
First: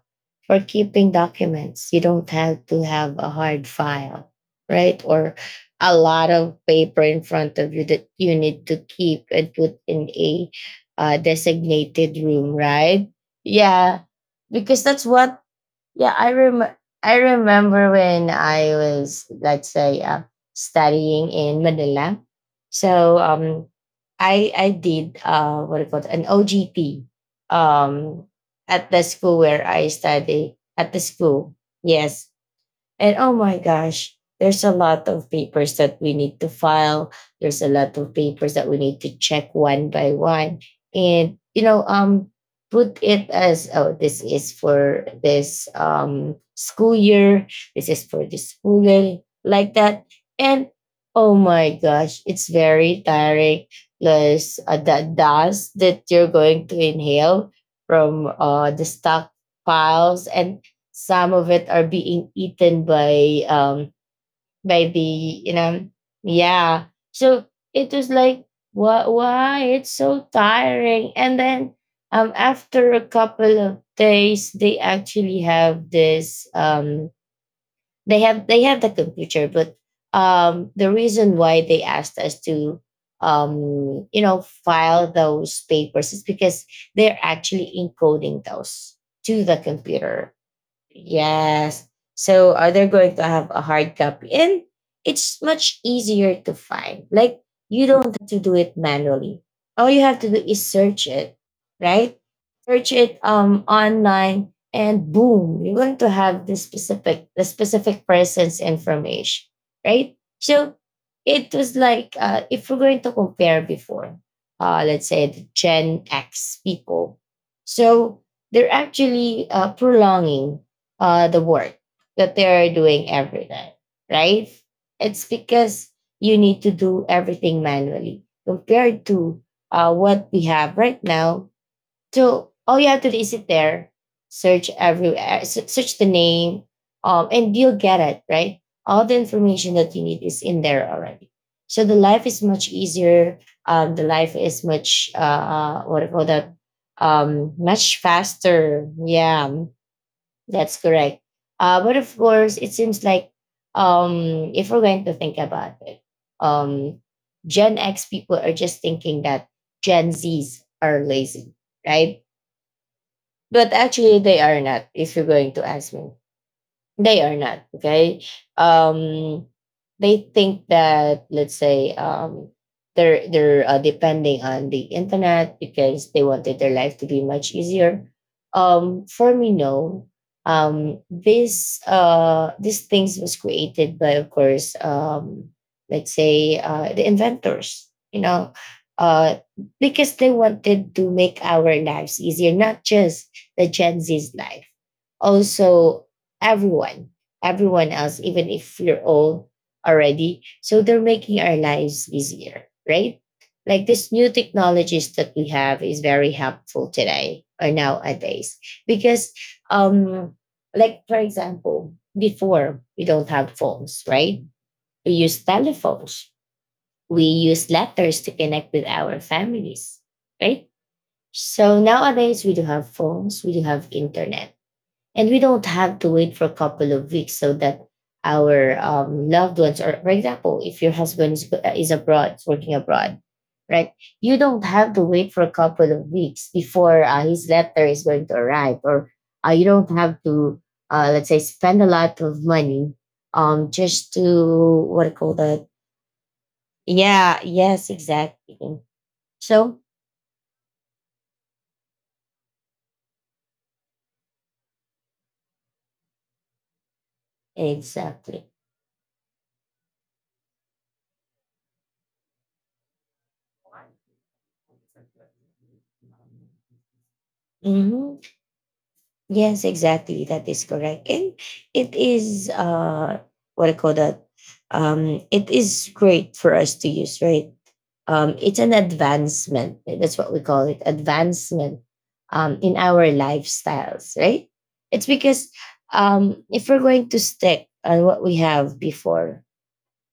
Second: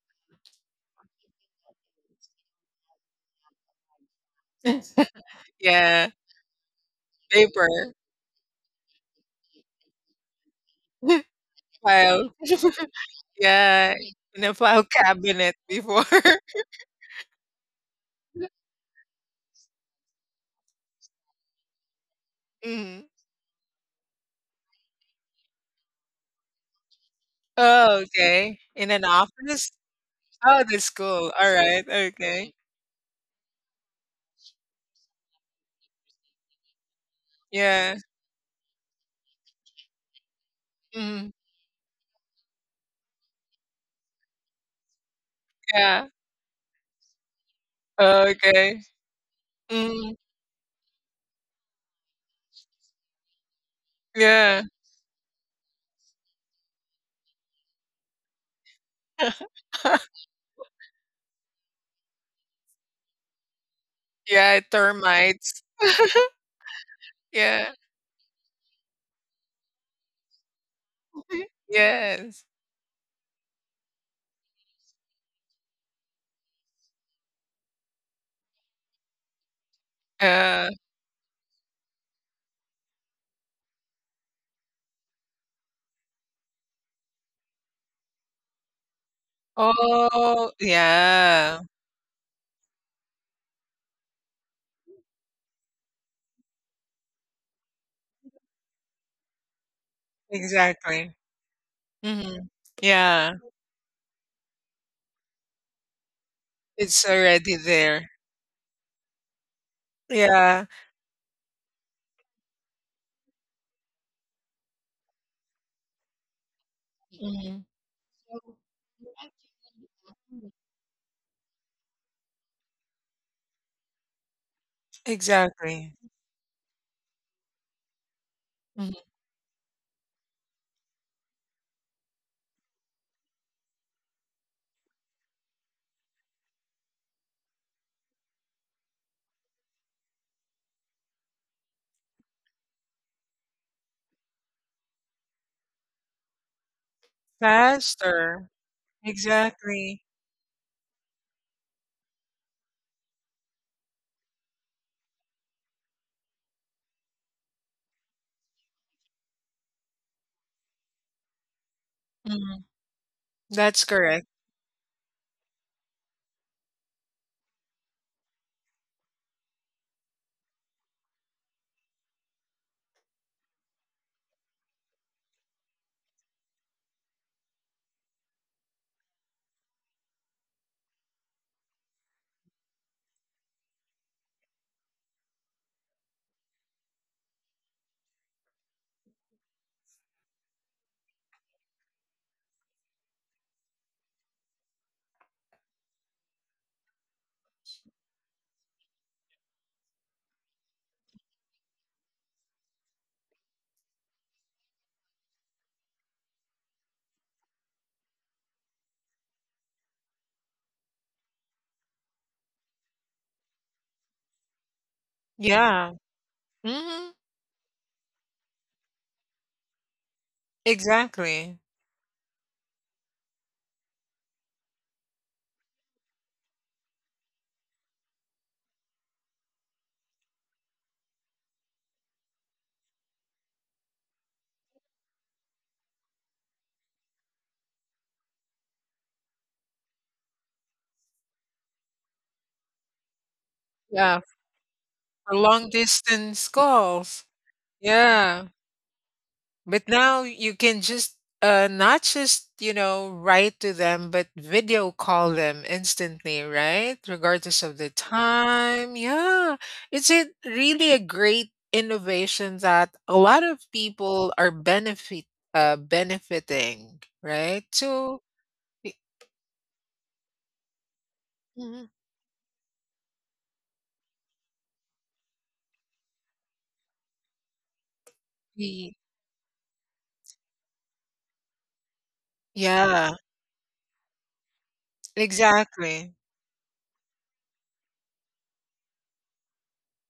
Speaker 1: for keeping documents. You don't have to have a hard file, right? Or a
Speaker 2: Yeah,
Speaker 1: lot of paper in front
Speaker 2: paper
Speaker 1: of you that you need to keep and put in a uh, designated
Speaker 2: file.
Speaker 1: room, right?
Speaker 2: Yeah,
Speaker 1: Yeah,
Speaker 2: in a file
Speaker 1: because that's what
Speaker 2: cabinet before.
Speaker 1: yeah, I rem- I remember when I was let's say uh, studying in Manila.
Speaker 2: Mhm.
Speaker 1: So um, I I did uh what do you call it, an O G P
Speaker 2: Oh,
Speaker 1: um
Speaker 2: okay. In
Speaker 1: at the
Speaker 2: an
Speaker 1: school where
Speaker 2: office?
Speaker 1: I study
Speaker 2: Oh, that's
Speaker 1: at the
Speaker 2: cool.
Speaker 1: school.
Speaker 2: Alright,
Speaker 1: Yes,
Speaker 2: okay.
Speaker 1: and oh my gosh, there's a lot of papers that we need to file. There's a lot
Speaker 2: Yeah.
Speaker 1: of papers that we need to check one by one.
Speaker 2: Mhm.
Speaker 1: And, you know, um, put it as, oh, this is for this
Speaker 2: Yeah.
Speaker 1: um, school year. This is for
Speaker 2: Oh,
Speaker 1: this
Speaker 2: okay.
Speaker 1: school year, like that.
Speaker 2: Mm,
Speaker 1: And oh my gosh, it's very tiring. Plus,
Speaker 2: yeah.
Speaker 1: uh, the dust that you're going to inhale from uh, the stockpiles and some of it are being eaten by um
Speaker 2: Yeah,
Speaker 1: by the you
Speaker 2: termites.
Speaker 1: know yeah. So
Speaker 2: Yeah.
Speaker 1: it was like why why it's so tiring. And then um
Speaker 2: Yes.
Speaker 1: after a couple of days they actually have this um they have they have the computer. But
Speaker 2: Uh,
Speaker 1: um the reason why they asked us to um you know file those papers is because they're actually encoding those to the computer.
Speaker 2: oh, yeah.
Speaker 1: Yes. So uh, they're going to have a hard copy and it's much easier to find. Like you don't have to do it manually. All you have to do is search
Speaker 2: Exactly.
Speaker 1: it, right?
Speaker 2: Mhm.
Speaker 1: Search it
Speaker 2: Yeah.
Speaker 1: um online, and boom, you're going to have the
Speaker 2: It's
Speaker 1: specific the
Speaker 2: already
Speaker 1: specific
Speaker 2: there.
Speaker 1: person's information, right?
Speaker 2: Yeah.
Speaker 1: So it was like, uh, if we're going to compare before, uh, let's say the Gen X people.
Speaker 2: Mhm.
Speaker 1: So they're actually uh, prolonging uh, the work that they are doing every day, right? It's because
Speaker 2: Exactly.
Speaker 1: you need to do everything manually compared
Speaker 2: Mhm.
Speaker 1: to uh, what we have right now. So all you have to do is sit there, search every uh, s- search the name, um, and you'll get it right. All the information that you need is in there already. So the life is much easier. Um, the life is much uh, uh, what do you call that? Um, much
Speaker 2: Faster.
Speaker 1: faster. Yeah,
Speaker 2: Exactly.
Speaker 1: that's correct. Uh, but of course, it seems like, um, if we're going to think about it, um, Gen X people are just thinking that Gen Zs are lazy, right?
Speaker 2: Mhm.
Speaker 1: But
Speaker 2: That's
Speaker 1: actually,
Speaker 2: correct.
Speaker 1: they are not, if you're going to ask me. They are not. Okay. Um, they think that, let's say, um, they're they're uh, depending on the internet because they wanted their life to be much easier. Um, for me, no. Um, this uh, These things was created by, of course, um, let's say uh, the inventors. You know, uh, because they wanted to make our lives easier, not just the Gen Z's life, also everyone, everyone else, even if you're old already. So they're making our lives easier, right? Like this new technologies that we have is very helpful today or nowadays because, um, like for example, before we don't have phones, right? We use
Speaker 2: Yeah.
Speaker 1: telephones.
Speaker 2: Mhm.
Speaker 1: We use letters to connect with our families, right?
Speaker 2: Exactly.
Speaker 1: So nowadays we do have phones, we do have internet, and we don't have to wait for a couple of weeks so that our um, loved ones, or for example if your husband is, is abroad is working abroad, right? You don't have to wait for a couple of weeks before uh, his letter is going to arrive, or uh, you don't have to uh, let's say spend a lot of money um just
Speaker 2: Yeah,
Speaker 1: to what do you call
Speaker 2: for
Speaker 1: that,
Speaker 2: long distance calls.
Speaker 1: yeah, yes,
Speaker 2: Yeah.
Speaker 1: exactly. So
Speaker 2: But now you can just uh not just, you know, write to them, but video call them instantly, right? Regardless of the
Speaker 1: exactly.
Speaker 2: time. Yeah. It's a really a great innovation that a lot of people are benefit uh benefiting, right?
Speaker 1: hmm
Speaker 2: So y-
Speaker 1: Yes, exactly. That is correct. And
Speaker 2: mhm.
Speaker 1: it is uh what I call that. Um it is great for us to use, right? Um it's an
Speaker 2: Y-
Speaker 1: advancement. That's what we call it, advancement um in our
Speaker 2: yeah.
Speaker 1: lifestyles, right? It's because
Speaker 2: Exactly.
Speaker 1: um if we're going to stick on what we have before,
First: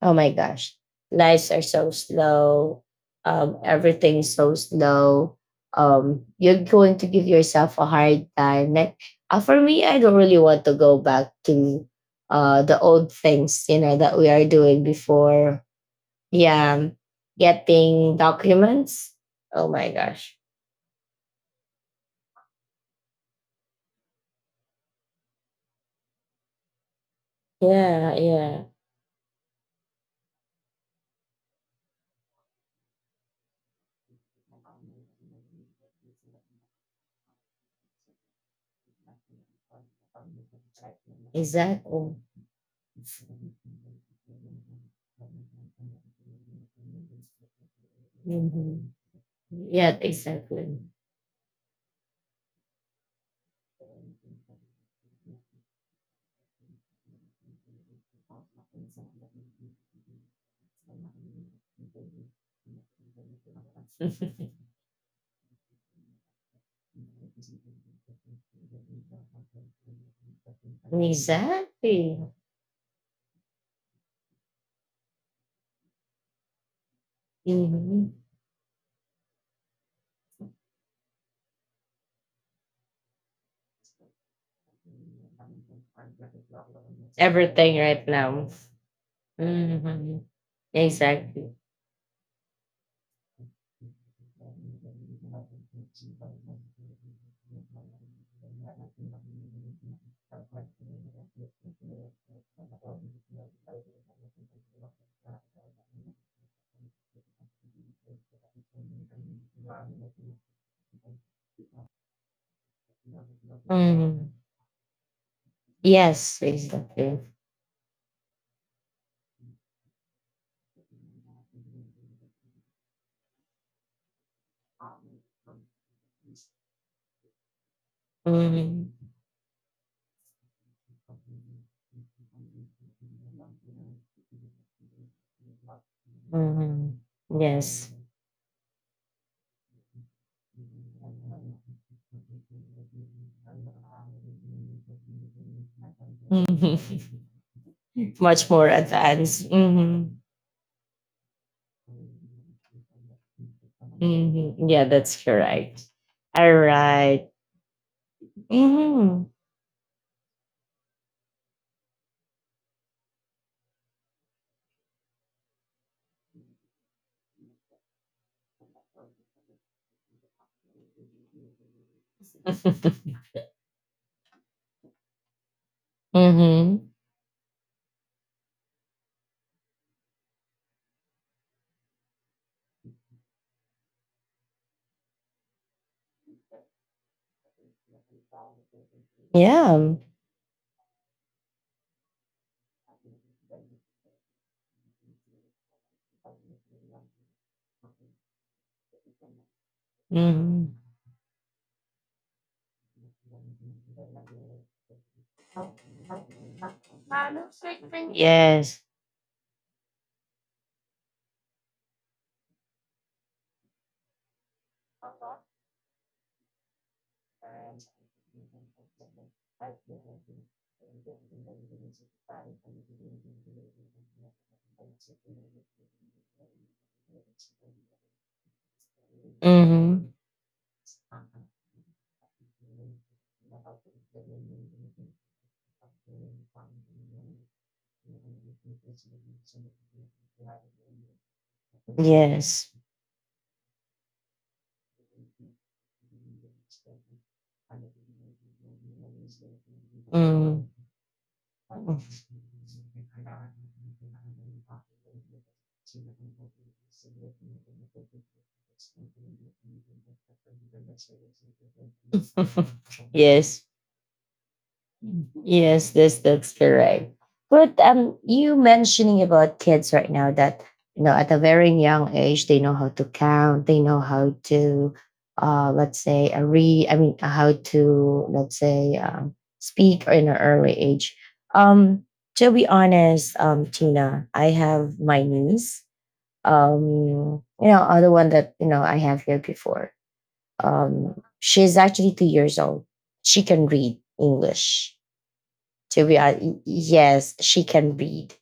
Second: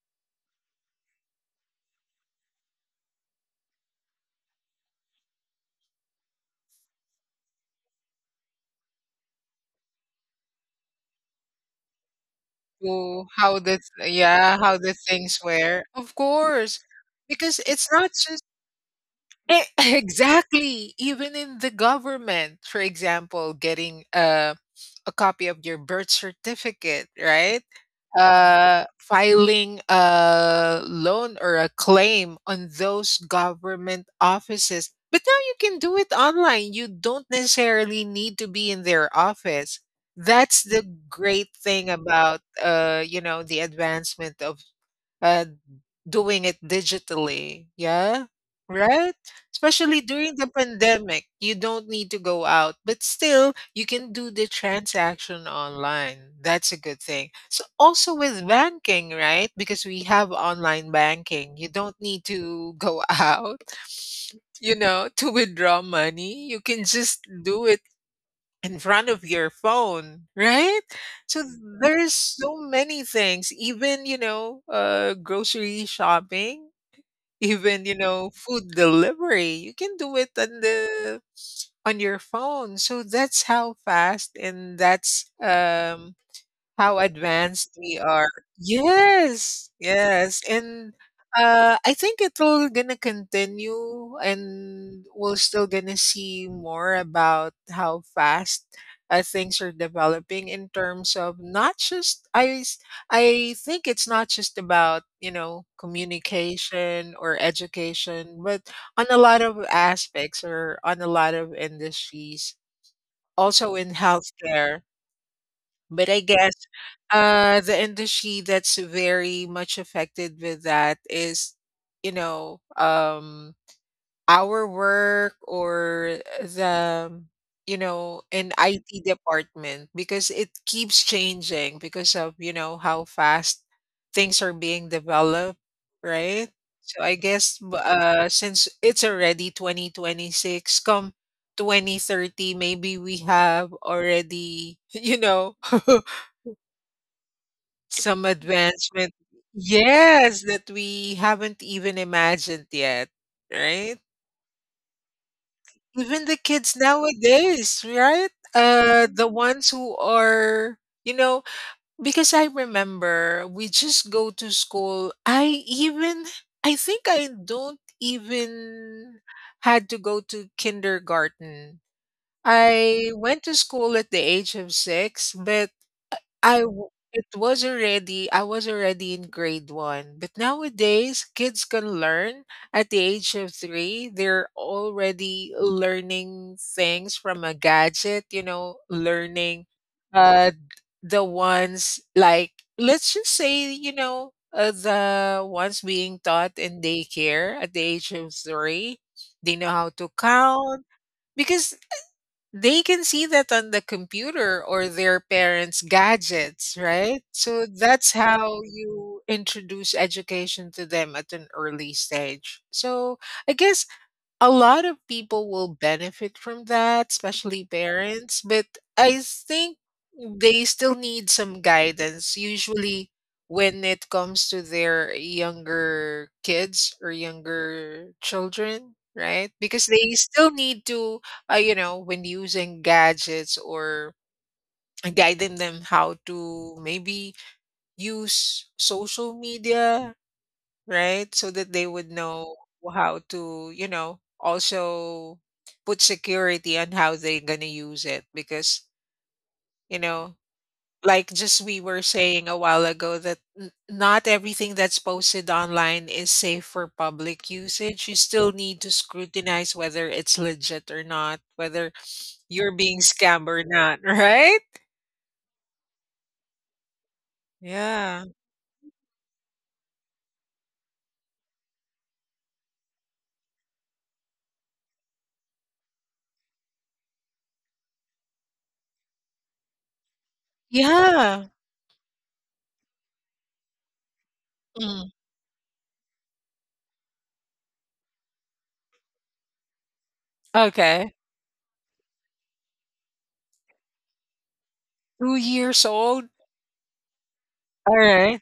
Speaker 1: oh my gosh. Lives are so slow. Um, everything's so slow. Um, you're going to give yourself a hard time. Like, uh, for me, I don't really want to go back to uh the old
Speaker 2: To how
Speaker 1: things,
Speaker 2: the
Speaker 1: you know,
Speaker 2: th
Speaker 1: that we are
Speaker 2: Yeah, how
Speaker 1: doing
Speaker 2: the things
Speaker 1: before.
Speaker 2: were. Of course.
Speaker 1: Yeah.
Speaker 2: Because it's not
Speaker 1: Getting
Speaker 2: just
Speaker 1: documents.
Speaker 2: e
Speaker 1: Oh my gosh.
Speaker 2: exactly. Even in the government, for example, getting a a copy of your birth certificate, right?
Speaker 1: Yeah, yeah.
Speaker 2: Uh, filing a loan or a claim on those government offices. But now you can do it online. You don't necessarily need to be in their office. That's the great thing
Speaker 1: Exactly.
Speaker 2: about uh, you know, the advancement of uh, doing it digitally, yeah,
Speaker 1: Mhm.
Speaker 2: right?
Speaker 1: Yeah,
Speaker 2: Especially during the
Speaker 1: exactly.
Speaker 2: pandemic, you don't need to go out, but still you can do the transaction online. That's a good thing. So also with banking, right? Because we have online banking, you don't need to go out, you know, to withdraw money. You can just do it in front of your phone, right? So there's
Speaker 1: Exactly.
Speaker 2: so many things, even, you know, uh, grocery shopping, even, you
Speaker 1: Mhm.
Speaker 2: know, food delivery. You can do it on the on your phone. So that's how fast, and that's um how advanced
Speaker 1: Everything
Speaker 2: we
Speaker 1: right
Speaker 2: are.
Speaker 1: now.
Speaker 2: Yes,
Speaker 1: hmm
Speaker 2: yes. And
Speaker 1: Exactly.
Speaker 2: uh, I think it'll gonna continue and we're still gonna see more about how fast uh, things are developing in terms of not just I s- I think it's not just about, you know, communication or education, but on a lot of aspects or on a lot of industries, also in
Speaker 1: hmm
Speaker 2: healthcare. But I
Speaker 1: Yes,
Speaker 2: guess,
Speaker 1: exactly.
Speaker 2: uh, the industry that's very much affected with that is, you know, um, our work, or the, you know, an
Speaker 1: hmm
Speaker 2: I T department because it keeps changing because of, you know, how fast things are being developed, right?
Speaker 1: hmm
Speaker 2: So I guess, b-
Speaker 1: Yes.
Speaker 2: uh, since it's already twenty twenty-six, come twenty thirty, maybe we have already, you know,
Speaker 1: Mhm.
Speaker 2: some
Speaker 1: Much more
Speaker 2: advancement
Speaker 1: advanced. hmm
Speaker 2: yes, that we haven't even imagined yet, right?
Speaker 1: hmm Yeah, that's correct.
Speaker 2: Even the
Speaker 1: All
Speaker 2: kids
Speaker 1: right.
Speaker 2: nowadays, right? Uh, the ones who are, you know, because I remember we just go to school. I even, I think I don't even had to go to kindergarten. I
Speaker 1: Mm-hmm.
Speaker 2: went to school at the age of six, but I w- it was already I was already in grade one. But nowadays, kids can learn at the age of three. They're already learning things from a gadget, you know, learning
Speaker 1: Yeah.
Speaker 2: uh the ones like let's just say, you know, uh, the ones being taught in daycare at the age of three. They know how to
Speaker 1: hmm
Speaker 2: count because they can see that on the computer or their parents' gadgets, right? So that's how
Speaker 1: Yes.
Speaker 2: you introduce education to them at an early stage. So I guess a lot of people will benefit from that, especially parents, but I think they still need some guidance, usually when it comes to their younger kids or younger children, right? Because
Speaker 1: hmm
Speaker 2: they still need to, uh, you know, when using gadgets or guiding them how to maybe use social media, right? So that they would know
Speaker 1: Yes.
Speaker 2: how to, you know, also put security on how they're going to use it because, you know,
Speaker 1: Mm.
Speaker 2: like just we were saying a while ago that n- not everything that's posted online is safe for public usage. You still need to scrutinize whether it's legit or not, whether you're being scammed or
Speaker 1: yes.
Speaker 2: not, right?
Speaker 1: Yes, this that's correct. But um,
Speaker 2: Yeah.
Speaker 1: you mentioning about kids right now that, you know, at a very young age they know how to count, they know how to, uh, let's say a read. I mean, uh, how to, let's say, um, speak in an early age.
Speaker 2: Yeah.
Speaker 1: Um, to be honest, um, Tina, I have
Speaker 2: Mm.
Speaker 1: my niece. Um, you know, other one that you know I have here before.
Speaker 2: Okay.
Speaker 1: Um, she's actually two years old. She can read English,
Speaker 2: Two years
Speaker 1: to be
Speaker 2: old.
Speaker 1: honest, yes, she
Speaker 2: All
Speaker 1: can read.
Speaker 2: right.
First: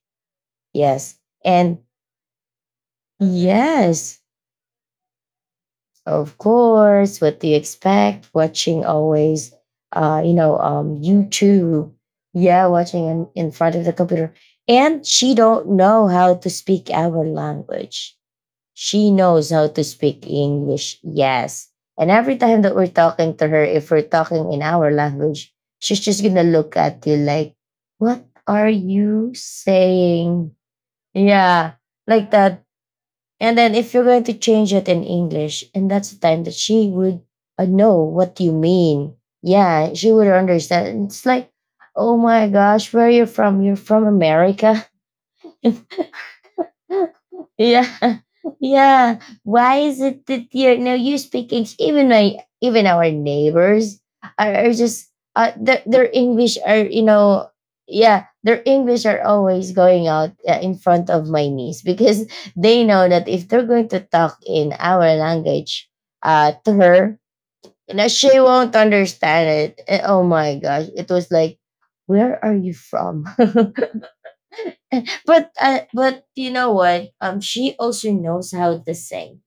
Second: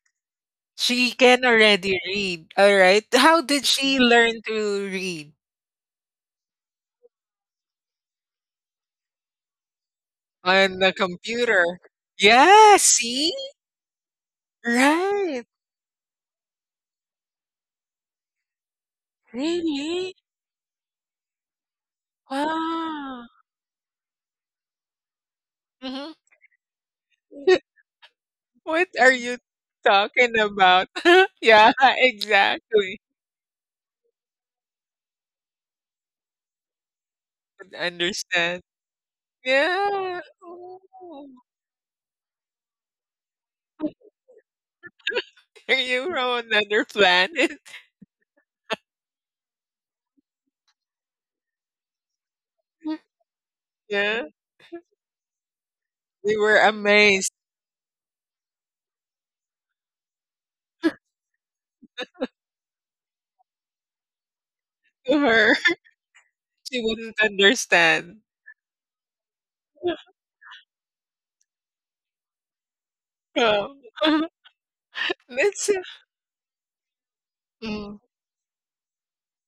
Speaker 2: She
Speaker 1: Yes.
Speaker 2: can
Speaker 1: And
Speaker 2: already read. All right. How did she
Speaker 1: yes,
Speaker 2: learn to read?
Speaker 1: of course, what do you expect? Watching always, uh, you know,
Speaker 2: On the
Speaker 1: um,
Speaker 2: computer.
Speaker 1: YouTube. Yeah,
Speaker 2: Yeah,
Speaker 1: watching in,
Speaker 2: see?
Speaker 1: in front of the computer. And she
Speaker 2: Right.
Speaker 1: don't know how to speak our language. She knows how to
Speaker 2: Really?
Speaker 1: speak English. Yes. And every time that we're
Speaker 2: Wow.
Speaker 1: talking to her, if we're talking in our language, she's
Speaker 2: Mhm.
Speaker 1: just gonna look at you like, what are
Speaker 2: What are
Speaker 1: you
Speaker 2: you talking
Speaker 1: saying?
Speaker 2: about? Yeah,
Speaker 1: Yeah, like that.
Speaker 2: exactly.
Speaker 1: And then if you're going to change it in English, and that's the time that she would uh,
Speaker 2: Could
Speaker 1: know what you
Speaker 2: understand.
Speaker 1: mean. Yeah, she
Speaker 2: Yeah.
Speaker 1: would
Speaker 2: Oh.
Speaker 1: understand. It's like, oh my gosh, where are you from? You're from America.
Speaker 2: Are you from another planet?
Speaker 1: Yeah, yeah. Why is it that you're now you speak English? Even my even our neighbors
Speaker 2: Yeah.
Speaker 1: are, are just uh, their their
Speaker 2: We were
Speaker 1: English are, you
Speaker 2: amazed
Speaker 1: know, yeah, their English are always going out uh, in front of my niece because they know that if they're going to talk in our
Speaker 2: to her.
Speaker 1: language uh to
Speaker 2: She
Speaker 1: her,
Speaker 2: wouldn't
Speaker 1: you know,
Speaker 2: understand.
Speaker 1: she won't understand it. And, oh my gosh, it was like, where are you from?
Speaker 2: Oh.
Speaker 1: But
Speaker 2: That's.
Speaker 1: uh, but you know what? Um, she
Speaker 2: Mm.
Speaker 1: also knows how to sing.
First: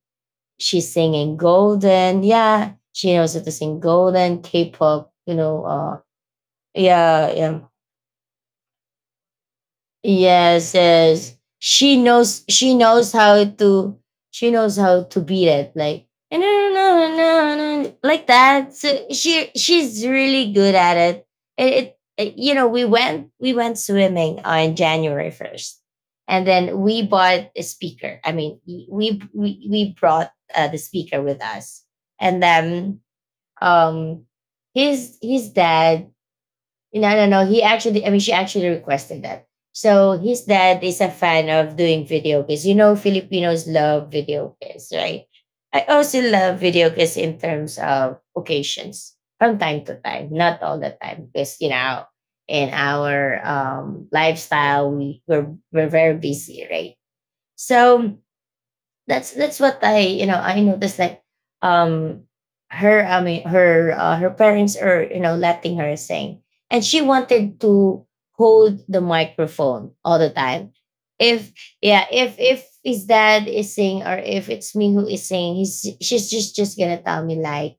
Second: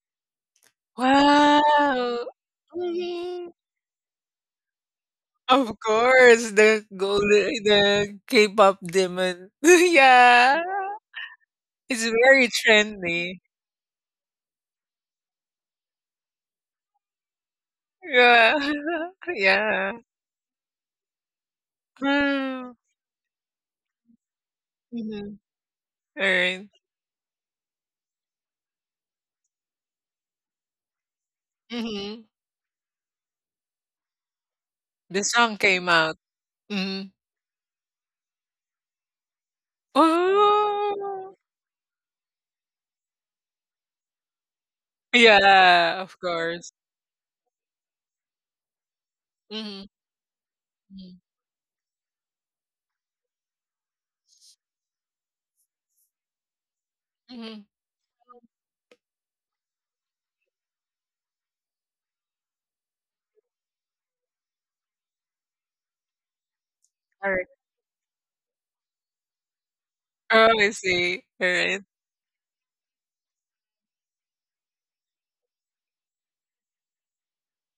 Speaker 1: She's singing Golden.
Speaker 2: Wow!
Speaker 1: Yeah,
Speaker 2: Oh,
Speaker 1: she knows how to
Speaker 2: yeah.
Speaker 1: sing Golden K-pop. You know.
Speaker 2: Of
Speaker 1: Uh,
Speaker 2: course, the
Speaker 1: yeah, yeah.
Speaker 2: golden the K-pop demon. Yeah.
Speaker 1: Yes, yes. She
Speaker 2: It's
Speaker 1: knows
Speaker 2: very
Speaker 1: she knows
Speaker 2: trendy.
Speaker 1: how to she knows how to beat it like, "Eh, no, no, no, no, no," like
Speaker 2: Yeah.
Speaker 1: that. So she
Speaker 2: Yeah.
Speaker 1: she's really good at it. It, it, it- you know,
Speaker 2: Mm.
Speaker 1: we went we went swimming on January
Speaker 2: Mhm.
Speaker 1: first, and
Speaker 2: Alright.
Speaker 1: then we bought a speaker. I mean, we we we we brought uh, the speaker with us,
Speaker 2: Mhm.
Speaker 1: and then um his
Speaker 2: The
Speaker 1: his
Speaker 2: song came
Speaker 1: dad—
Speaker 2: out.
Speaker 1: no,
Speaker 2: Mhm.
Speaker 1: no, no. He actually, I mean, she actually requested that. So his dad is a
Speaker 2: Oh!
Speaker 1: fan of doing video games. You know, Filipinos love video games, right? I
Speaker 2: Yeah, of
Speaker 1: also love
Speaker 2: course.
Speaker 1: video games in terms of occasions from time
Speaker 2: Mhm.
Speaker 1: to time, not all the
Speaker 2: Mhm.
Speaker 1: time, because, you know, in our um, lifestyle, we, we're, we're very busy, right?
Speaker 2: Mhm.
Speaker 1: So that's that's what I, you know, I noticed, like, um her I mean her uh, her parents are, you know, letting her sing, and she
Speaker 2: Alright.
Speaker 1: wanted to hold the microphone all the
Speaker 2: Oh, I
Speaker 1: time.
Speaker 2: see.
Speaker 1: if
Speaker 2: Alright.
Speaker 1: yeah if if his dad is singing, or if it's me who is singing, he's she's just just gonna tell me like,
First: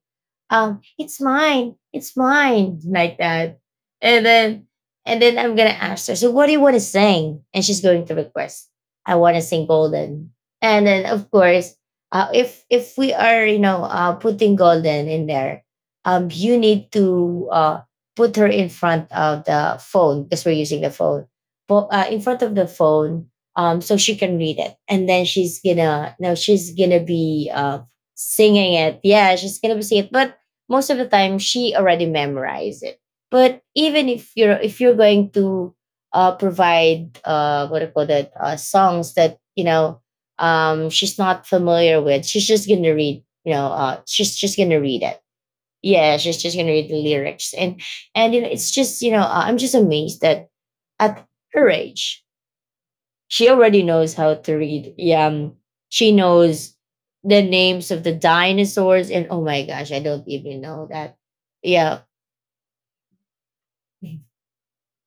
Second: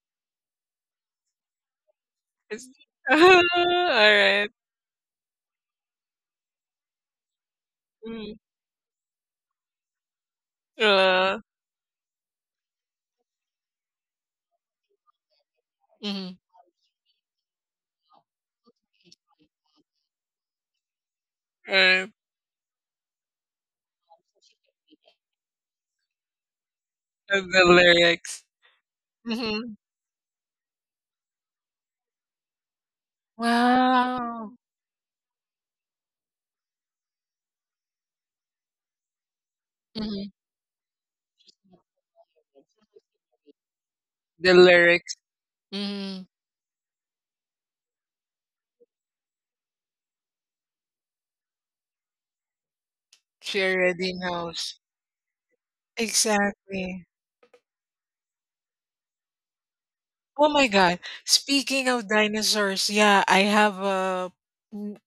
Speaker 1: um, it's mine, it's mine, like that. And
Speaker 2: Alright.
Speaker 1: then and then I'm gonna ask her, so what do you wanna sing? And she's going to
Speaker 2: Mhm.
Speaker 1: request, I wanna sing golden. And then, of
Speaker 2: Uh,
Speaker 1: course, uh, if if we are, you know, uh, putting golden in there, um,
Speaker 2: mhm.
Speaker 1: you need to uh, put her in front of the phone because we're using the phone. But uh,
Speaker 2: Right.
Speaker 1: in front of the phone, um, so she can read it. And then she's gonna— no, she's gonna be
Speaker 2: And the
Speaker 1: uh
Speaker 2: lyrics.
Speaker 1: singing it. Yeah, she's gonna
Speaker 2: Mhm.
Speaker 1: be singing it. But most of the time she already memorized it. But even if you're
Speaker 2: Wow.
Speaker 1: if you're going to uh, provide uh, what do you call that, uh, songs that, you know,
Speaker 2: Hmm.
Speaker 1: um, she's not familiar with, she's just gonna read, you know, uh, she's just
Speaker 2: The
Speaker 1: gonna read it.
Speaker 2: lyrics.
Speaker 1: Yeah,
Speaker 2: Hmm.
Speaker 1: she's just gonna read the lyrics, and and you know, it's just, you know, uh, I'm just amazed that at her age she
Speaker 2: She
Speaker 1: already knows
Speaker 2: already
Speaker 1: how to
Speaker 2: knows.
Speaker 1: read. Yeah, um, she knows
Speaker 2: Exactly.
Speaker 1: the names of the dinosaurs and oh my gosh, I don't
Speaker 2: Oh
Speaker 1: even
Speaker 2: my
Speaker 1: know
Speaker 2: God.
Speaker 1: that.
Speaker 2: Speaking
Speaker 1: Yeah.
Speaker 2: of dinosaurs, yeah, I have a n-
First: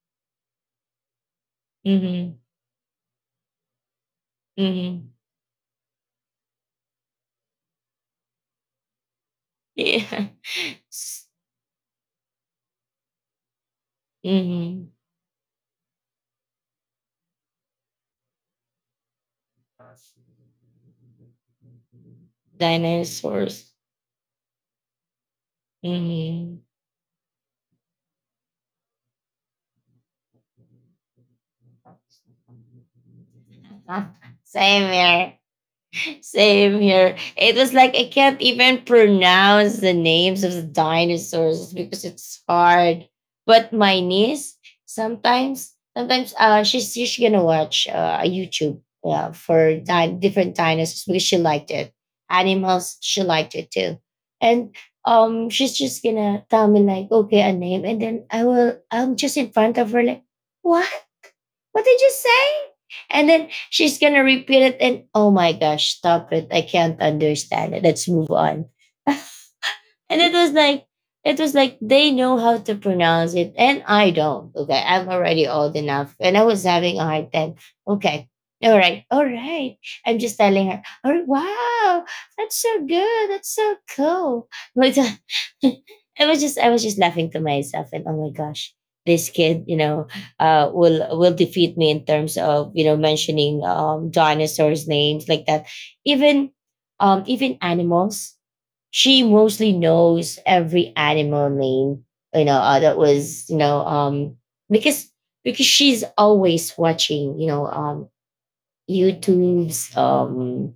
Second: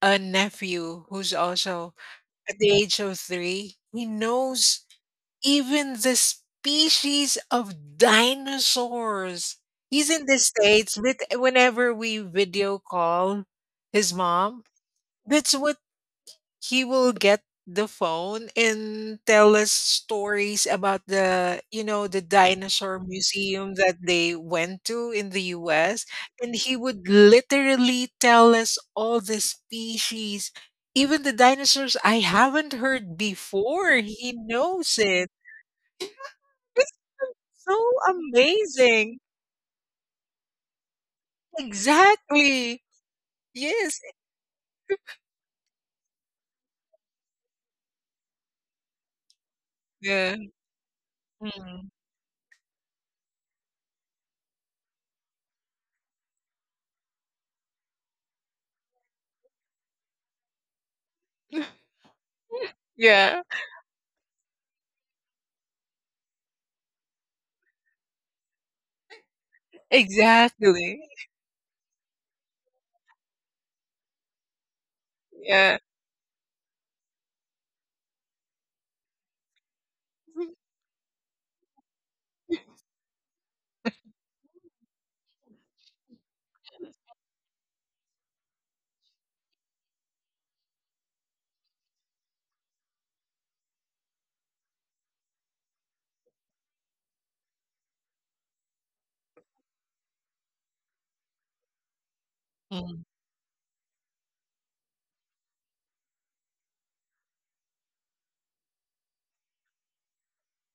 Speaker 2: a nephew who's also
Speaker 1: Mhm.
Speaker 2: at the age of three. He knows
Speaker 1: Mhm.
Speaker 2: even the species of dinosaurs. He's in
Speaker 1: Yeah.
Speaker 2: the States, but whenever we video call his mom,
Speaker 1: Mhm.
Speaker 2: that's what, he will get the phone and tell us stories about the, you know, the dinosaur
Speaker 1: Dinosaurs.
Speaker 2: museum that they went to in the U S, and
Speaker 1: Mhm.
Speaker 2: he would literally tell us all the species, even the dinosaurs I haven't heard before, he
Speaker 1: Same
Speaker 2: knows it,
Speaker 1: here. Same here. It was
Speaker 2: so
Speaker 1: like I can't even
Speaker 2: amazing.
Speaker 1: pronounce the names of the dinosaurs because it's
Speaker 2: Exactly.
Speaker 1: hard. But
Speaker 2: Yes.
Speaker 1: my niece, sometimes sometimes uh she's she's gonna watch uh YouTube uh, for di-
Speaker 2: Yeah.
Speaker 1: different dinosaurs because she liked
Speaker 2: Mm.
Speaker 1: it. Animals, she liked it too. And um she's just gonna tell me like, okay, a name, and then I will— I'm just in front of her like, what— what did you say? And
Speaker 2: Yeah.
Speaker 1: then she's gonna repeat it and, oh my gosh, stop it. I can't understand it. Let's move on. And it was like
Speaker 2: Exactly.
Speaker 1: it was like they know how to pronounce it and I don't. Okay. I'm already old
Speaker 2: Yeah.
Speaker 1: enough. And I was having a hard time. Okay. All right. All right. I'm just
Speaker 2: Mm.
Speaker 1: telling her, oh wow, that's so good. That's so cool. Like I was just I was just laughing to myself and, oh my gosh, this kid, you know, uh will will defeat me in terms of, you know, mentioning um dinosaurs names like that. Even um even animals, she mostly knows every animal name, you know, uh, that
Speaker 2: Mm.
Speaker 1: was, you know, um, because because she's always watching, you know, um, YouTube's, um,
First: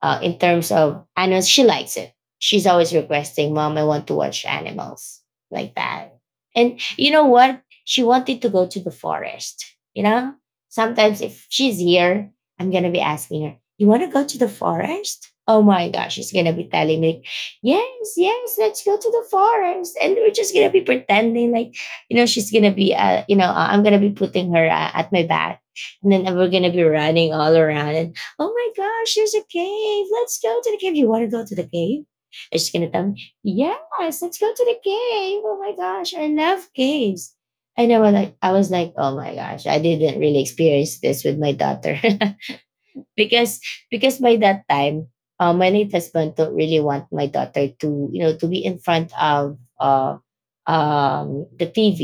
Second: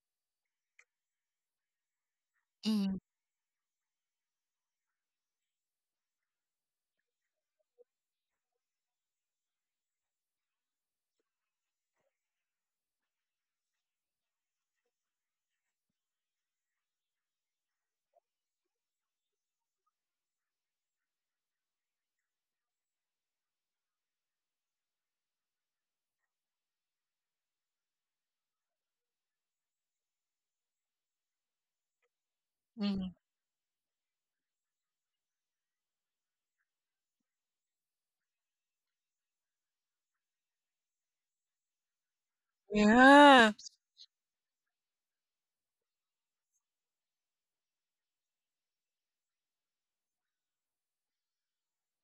Speaker 1: uh, in terms of animals. She likes it. She's always requesting, Mom, I want to watch animals, like that. And you know what? She wanted to go to the forest. You know, sometimes if she's here, I'm going to be asking her, you want to go to the forest? Oh my gosh, she's going to be telling me, yes, yes, let's go to the forest. And we're just going to be pretending like, you know, she's going to be, uh, you know, uh, I'm going to be putting her uh, at my back. And then we're going to be running all around. And oh my gosh, there's a cave. Let's go to the cave. You want to go to the cave? And she's gonna tell
Speaker 2: Mm.
Speaker 1: me, yes, let's go to the cave. Oh my gosh, I love caves. And I was like, I was like, oh my gosh, I didn't really experience this with my daughter.
Speaker 2: Yeah.
Speaker 1: because because by that time, uh, my late husband don't really want my daughter to you know to be in front of uh, um, the T V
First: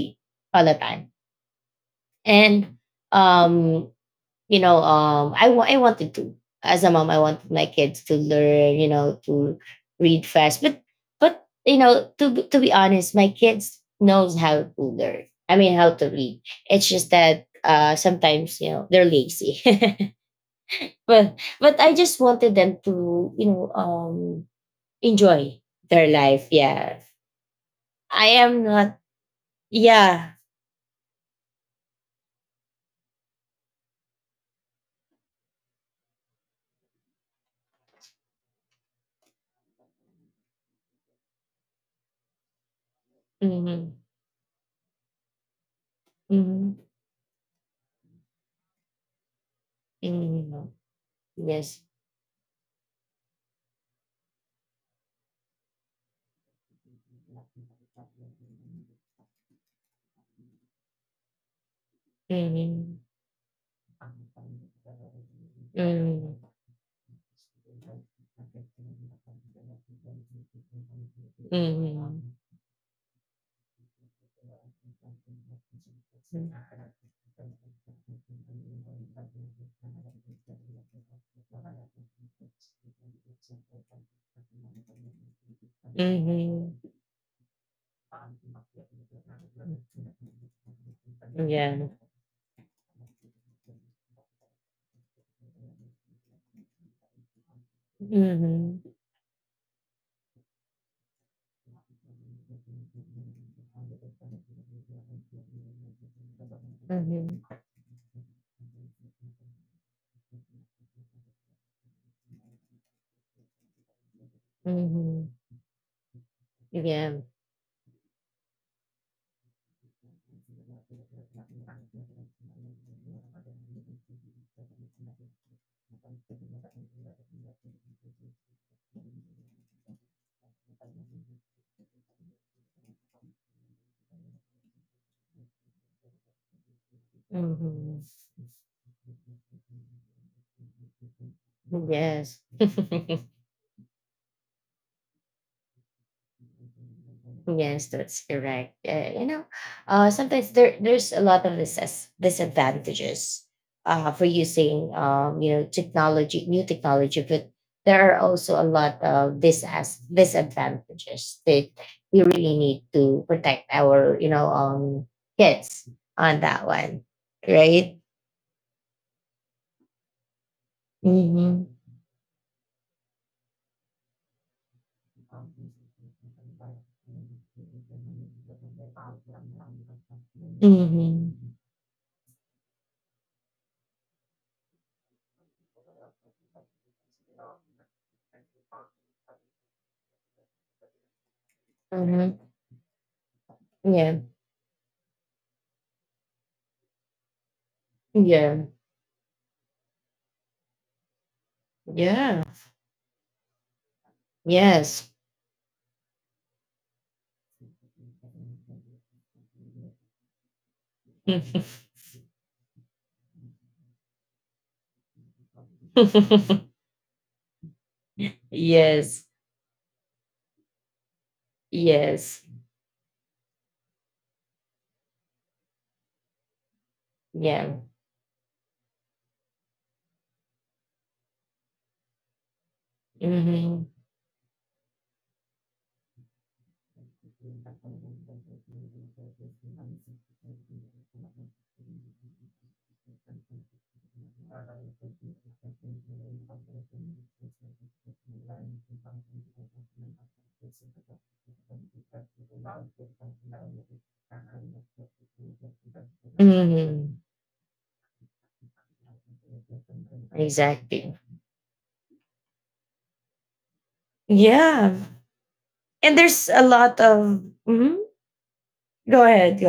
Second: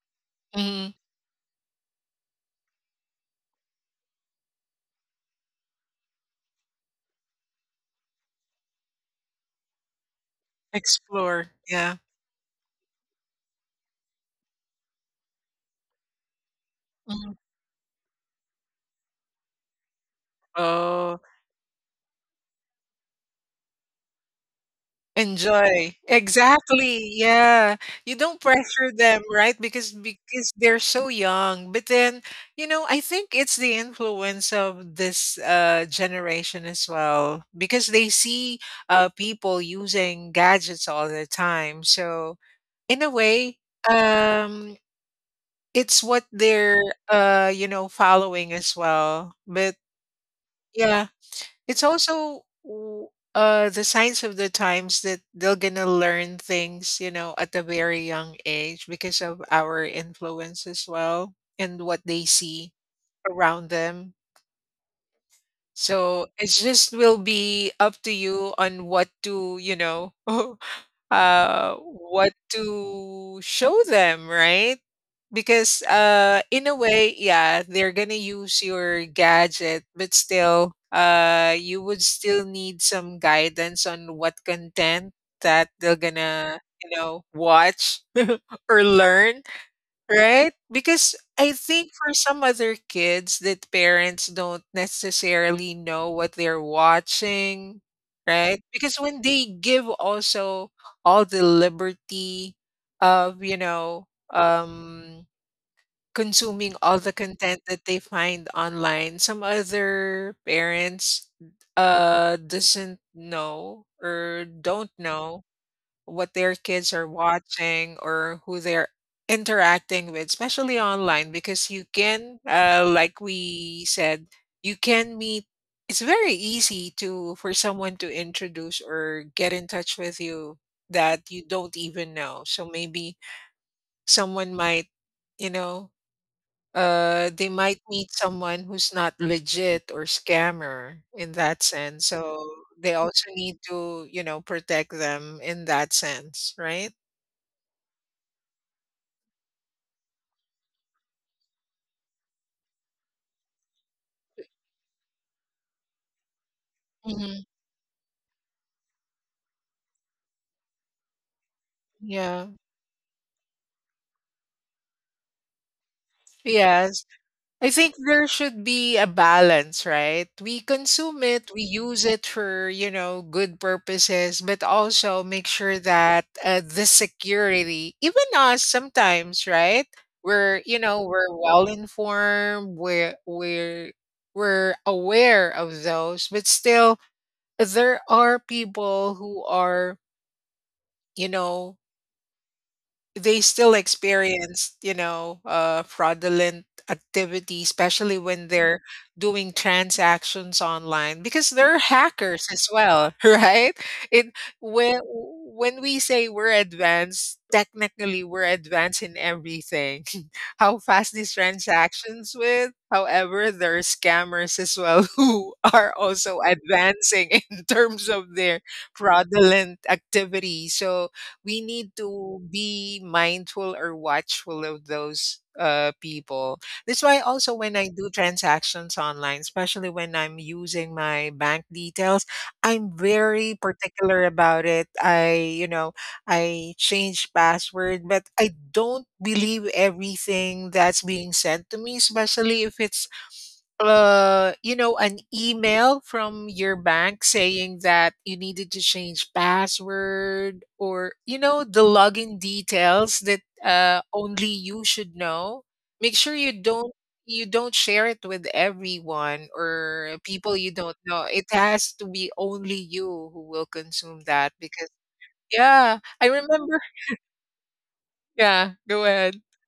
Speaker 1: all the
Speaker 2: Mm.
Speaker 1: time. And um, you know um i wa- i wanted to, as a mom I wanted my kids to learn, you know to read fast, but but
Speaker 2: Explore.
Speaker 1: you
Speaker 2: Yeah.
Speaker 1: know to b- to be honest, my kids knows how to learn, I mean how to read. It's just
Speaker 2: Mm.
Speaker 1: that uh sometimes, you know, they're lazy.
Speaker 2: Oh.
Speaker 1: but but I just wanted them to, you know um enjoy
Speaker 2: Enjoy.
Speaker 1: their life, yeah.
Speaker 2: Exactly, yeah. You
Speaker 1: I
Speaker 2: don't
Speaker 1: am not.
Speaker 2: pressure them, right? Because
Speaker 1: Yeah.
Speaker 2: because they're so young. But then, you know, I think it's the influence of this uh generation as well because they see uh people using gadgets all the time. So, in a way,
Speaker 1: Hmm.
Speaker 2: um it's what
Speaker 1: Hmm.
Speaker 2: they're uh you know following as well. But
Speaker 1: Hmm.
Speaker 2: yeah, it's
Speaker 1: Yes.
Speaker 2: also w- uh, the signs of the times that they're gonna learn things, you know, at a very young age because of our influence as well and what they see
Speaker 1: Hmm.
Speaker 2: around them. So
Speaker 1: Mm.
Speaker 2: it just will be up to you on what to, you know, uh,
Speaker 1: Mhm.
Speaker 2: what to show them, right? Because uh, in a way, yeah, they're gonna use your gadget, but still, uh, you would still need some guidance on what content that they're gonna,
Speaker 1: Mhm.
Speaker 2: you know, watch or learn. Right? Because I
Speaker 1: Yeah.
Speaker 2: think for some other kids that parents don't necessarily know what they're watching, right?
Speaker 1: Mhm.
Speaker 2: Because when they give also all the liberty of, you know, um consuming all the
Speaker 1: Mhm.
Speaker 2: content that they find online, some other parents uh doesn't know or don't
Speaker 1: Mhm.
Speaker 2: know what their kids are
Speaker 1: Yeah.
Speaker 2: watching or who they're interacting with, especially online, because you can, uh, like we said, you can meet. It's very easy to for someone to introduce or get in touch with you that you don't even know. So maybe someone might, you know, uh, they might
Speaker 1: Mhm.
Speaker 2: meet someone who's not legit or scammer in that sense.
Speaker 1: Yes.
Speaker 2: So they also need to, you know, protect them in that sense, right?
Speaker 1: Yes, that's correct. Uh, you know, uh, sometimes there there's a lot of dis- disadvantages uh, for using, um, you know, technology, new technology,
Speaker 2: Mhm.
Speaker 1: but there are also a lot of dis- disadvantages that we
Speaker 2: Yeah.
Speaker 1: really need to protect our, you know um, kids on that one,
Speaker 2: Yes. I think
Speaker 1: right?
Speaker 2: there should be a balance, right? We consume it, we
Speaker 1: Mm-hmm.
Speaker 2: use it for, you know, good purposes, but also make sure that uh, the security, even us sometimes, right? We're, you know,
Speaker 1: Mm-hmm.
Speaker 2: we're well informed, we're we're we're aware of those, but still there are people who are, you know,
Speaker 1: Mm-hmm.
Speaker 2: they still
Speaker 1: Yeah.
Speaker 2: experience, you know, uh, fraudulent activity, especially when
Speaker 1: Yeah.
Speaker 2: they're doing transactions online, because they're
Speaker 1: Yeah.
Speaker 2: hackers as well, right? It, when
Speaker 1: Yes.
Speaker 2: when we say we're advanced, technically we're advanced in everything, how fast these transactions with. However, there are scammers as well, who are also advancing in terms of their
Speaker 1: yes.
Speaker 2: fraudulent activity. So we need
Speaker 1: Yes.
Speaker 2: to be mindful or watchful of those uh, people. That's why also when
Speaker 1: Yeah.
Speaker 2: I do transactions online, especially when I'm using my bank details, I'm very
Speaker 1: Mhm.
Speaker 2: particular about it. I, you know, I change password, but I don't believe everything that's being sent to me, especially if it's uh you know an email from your bank saying that you needed to change password or you know the login details that uh only you should know. Make sure you don't,
Speaker 1: Mhm.
Speaker 2: you don't share it with everyone or people you don't
Speaker 1: Exactly.
Speaker 2: know. It has to be only you who will consume that because
Speaker 1: Yeah.
Speaker 2: yeah,
Speaker 1: And
Speaker 2: I
Speaker 1: there's a
Speaker 2: remember.
Speaker 1: lot of, mhm.
Speaker 2: Yeah, go
Speaker 1: Go
Speaker 2: ahead.
Speaker 1: ahead, go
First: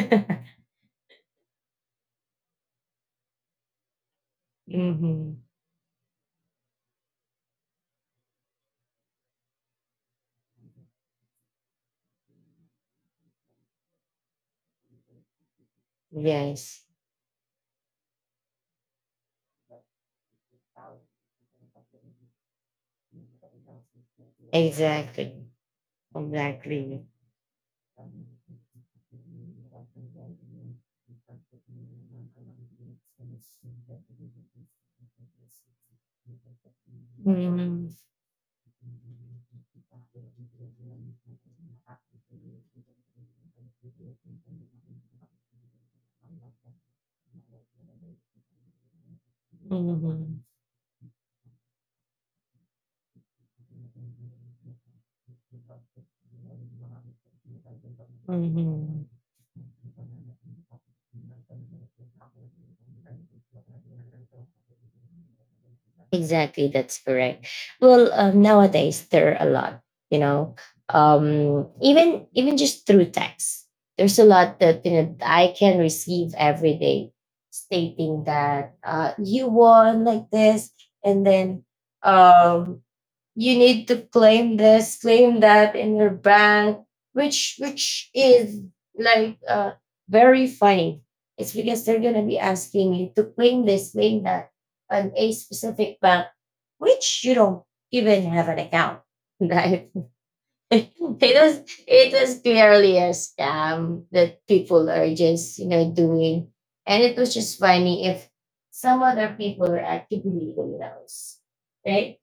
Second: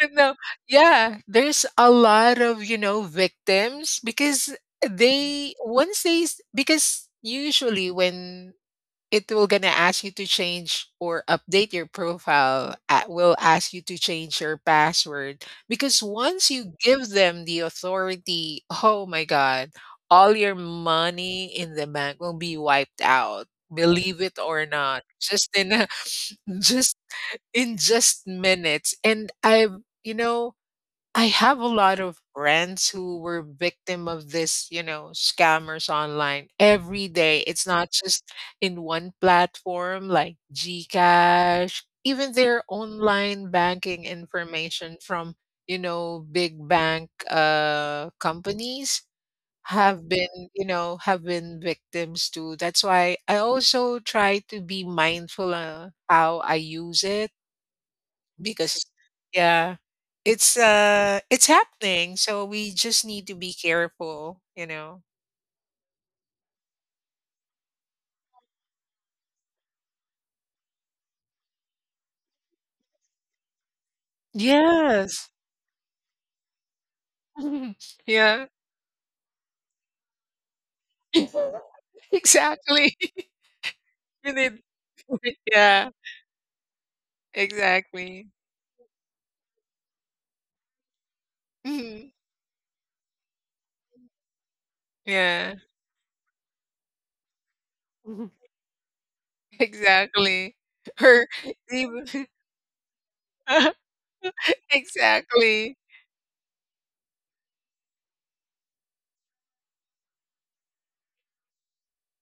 Speaker 2: But no, yeah, there's a lot of, you know, victims because
Speaker 1: Mhm.
Speaker 2: they once they s- because usually when it will gonna ask you to change or update your profile, uh, will ask you to change your password, because once you
Speaker 1: Yes.
Speaker 2: give them the authority, oh my god, all your money in the bank will be wiped out. Believe it or not,
Speaker 1: Exactly.
Speaker 2: just in a, just
Speaker 1: Exactly.
Speaker 2: in just minutes. And I've, you know, I have a lot of friends who were victim of this, you know, scammers online every day. It's not
Speaker 1: Mhm.
Speaker 2: just in one platform like Gcash, even their online banking information from, you know, big bank uh companies have
Speaker 1: Mhm.
Speaker 2: been, you know, have been victims too. That's why I also try to be mindful of how I use it because
Speaker 1: Mhm.
Speaker 2: yeah, it's uh it's happening, so we just need to be careful, you know.
Speaker 1: Exactly, that's correct. Well, um, nowadays there are a lot, you know, um, even even just through text, there's a lot that, you know,
Speaker 2: Yes.
Speaker 1: I can receive every day, stating
Speaker 2: Yeah.
Speaker 1: that uh, you won like this, and then um,
Speaker 2: Exactly.
Speaker 1: you need to
Speaker 2: You
Speaker 1: claim
Speaker 2: need.
Speaker 1: this, claim that
Speaker 2: Yeah,
Speaker 1: in your bank, which which
Speaker 2: exactly.
Speaker 1: is, like, uh, very funny. It's because they're
Speaker 2: Mhm.
Speaker 1: gonna be asking you to claim this, claim that on a
Speaker 2: Yeah.
Speaker 1: specific bank, which you don't even
Speaker 2: Mhm.
Speaker 1: have an account, right?
Speaker 2: Exactly. Or
Speaker 1: it was it
Speaker 2: even,
Speaker 1: was clearly a scam that people are just, you
Speaker 2: exactly.
Speaker 1: know, doing, and it was just funny if some other people are actively criminals, right?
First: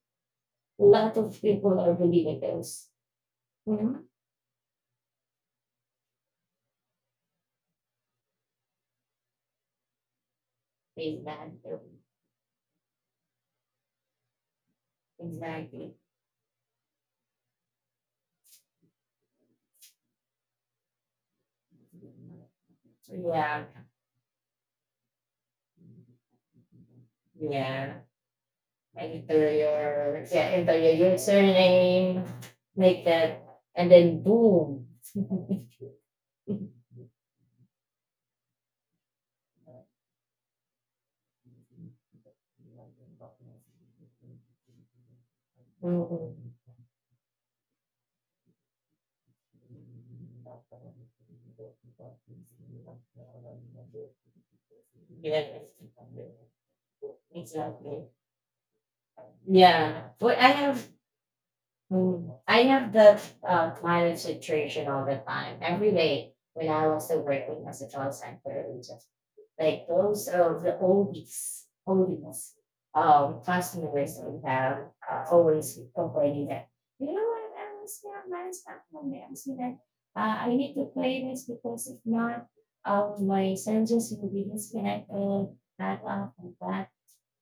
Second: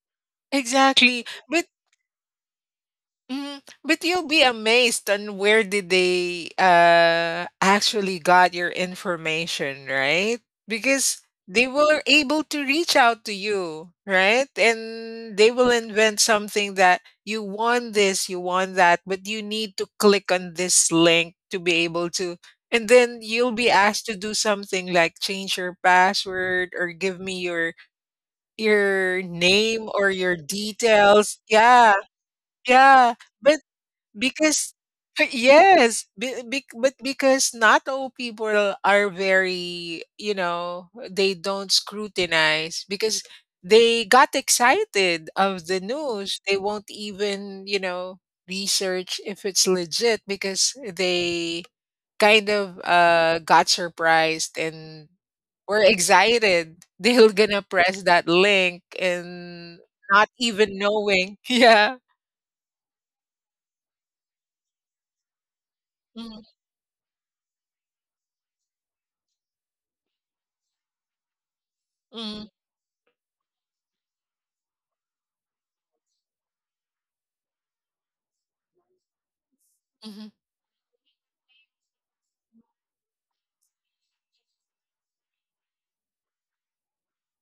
Speaker 1: A lot
Speaker 2: Exactly.
Speaker 1: of
Speaker 2: But.
Speaker 1: people are believers.
Speaker 2: Mhm.
Speaker 1: Mm-hmm.
Speaker 2: But you'll be amazed on where did they uh actually got your information, right? Because
Speaker 1: They land
Speaker 2: they
Speaker 1: their
Speaker 2: were able to reach out to you, right? And they will
Speaker 1: anxiety.
Speaker 2: invent something that you want this, you want that, but you need to click on this link to be able to. And then you'll be asked to do something like change your password or give me your, your name or your
Speaker 1: Yeah, and they
Speaker 2: details. Yeah,
Speaker 1: make
Speaker 2: yeah.
Speaker 1: that
Speaker 2: But
Speaker 1: and
Speaker 2: because yes, be, be, but because not all people are very, you know, they don't scrutinize because they got excited of the news. They won't even, you know, research if it's legit because they kind of uh got surprised and
Speaker 1: yeah,
Speaker 2: were excited. They're gonna press
Speaker 1: exactly.
Speaker 2: that link and
Speaker 1: Yeah.
Speaker 2: not
Speaker 1: Well, I
Speaker 2: even
Speaker 1: have,
Speaker 2: knowing. Yeah.
Speaker 1: mm, I have that uh, client situation all the time. Every day when I was still working as a child center, it was just like those are the oldest,
Speaker 2: Mm-hmm.
Speaker 1: oldest. Um, customers we have are always complaining that, you know what, I was here, my stuff from there, I that. Uh, I need to play this because if not, uh, my sensors will be disconnected, that up and that.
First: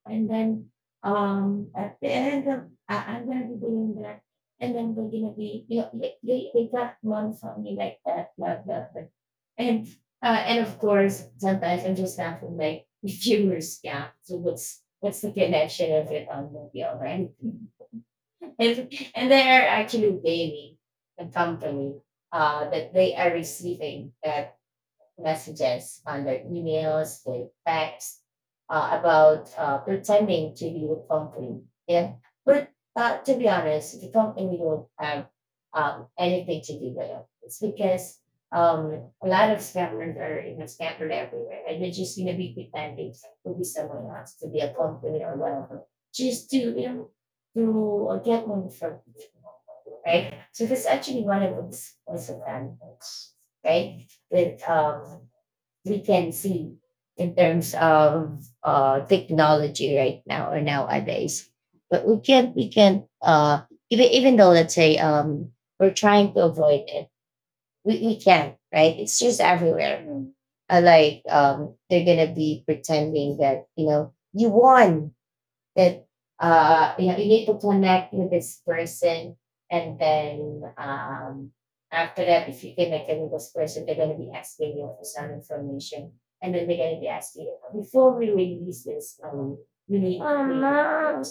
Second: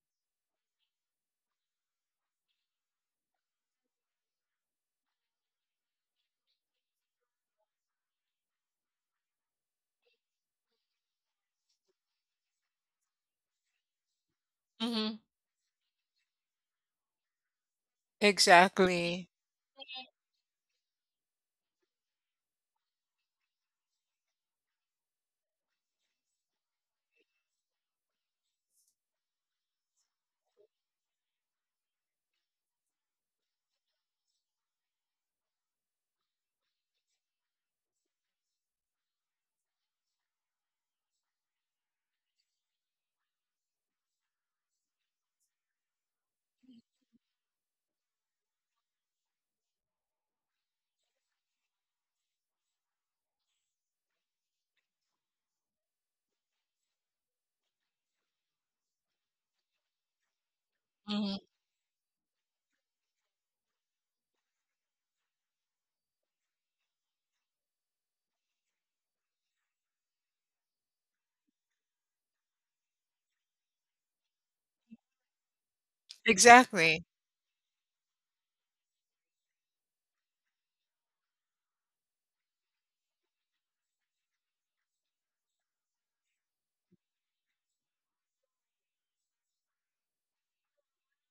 Speaker 1: And then, um, at the end of, I, I'm gonna be doing that. And then we're gonna be, you know, they, they, they got one from me like that, like, that, like, and uh, and of course, sometimes I'm just laughing like viewers, yeah. So what's
Speaker 2: Mm-hmm.
Speaker 1: what's the connection of it on mobile, right? And and
Speaker 2: Exactly.
Speaker 1: they are actually blaming the company uh that they are receiving that messages on their emails, their fax, uh, about, uh, pretending to be the company. Yeah, but uh, to be honest, the company don't have, um, anything to do with it. It's because, um, a lot of scammers are, you know, scattered everywhere, and they're just gonna be pretending to be someone else, to be a company or whatever, just to, you know, to uh, get money from people, right? So that's actually one of the most advantages, right? With um we can see in terms of uh technology right now or
Speaker 2: Mhm.
Speaker 1: nowadays. But we can't we can't uh even even though let's say, um we're trying to avoid it, we, we can't, right? It's just everywhere. Uh, like, um they're gonna be pretending that, you know, you won that, uh,
Speaker 2: Exactly.
Speaker 1: you know, you need to connect with this person, and then, um, after that if you connect with this person, they're going to be asking you for some information, and then they're going to be asking you before we release this, um, you need to read,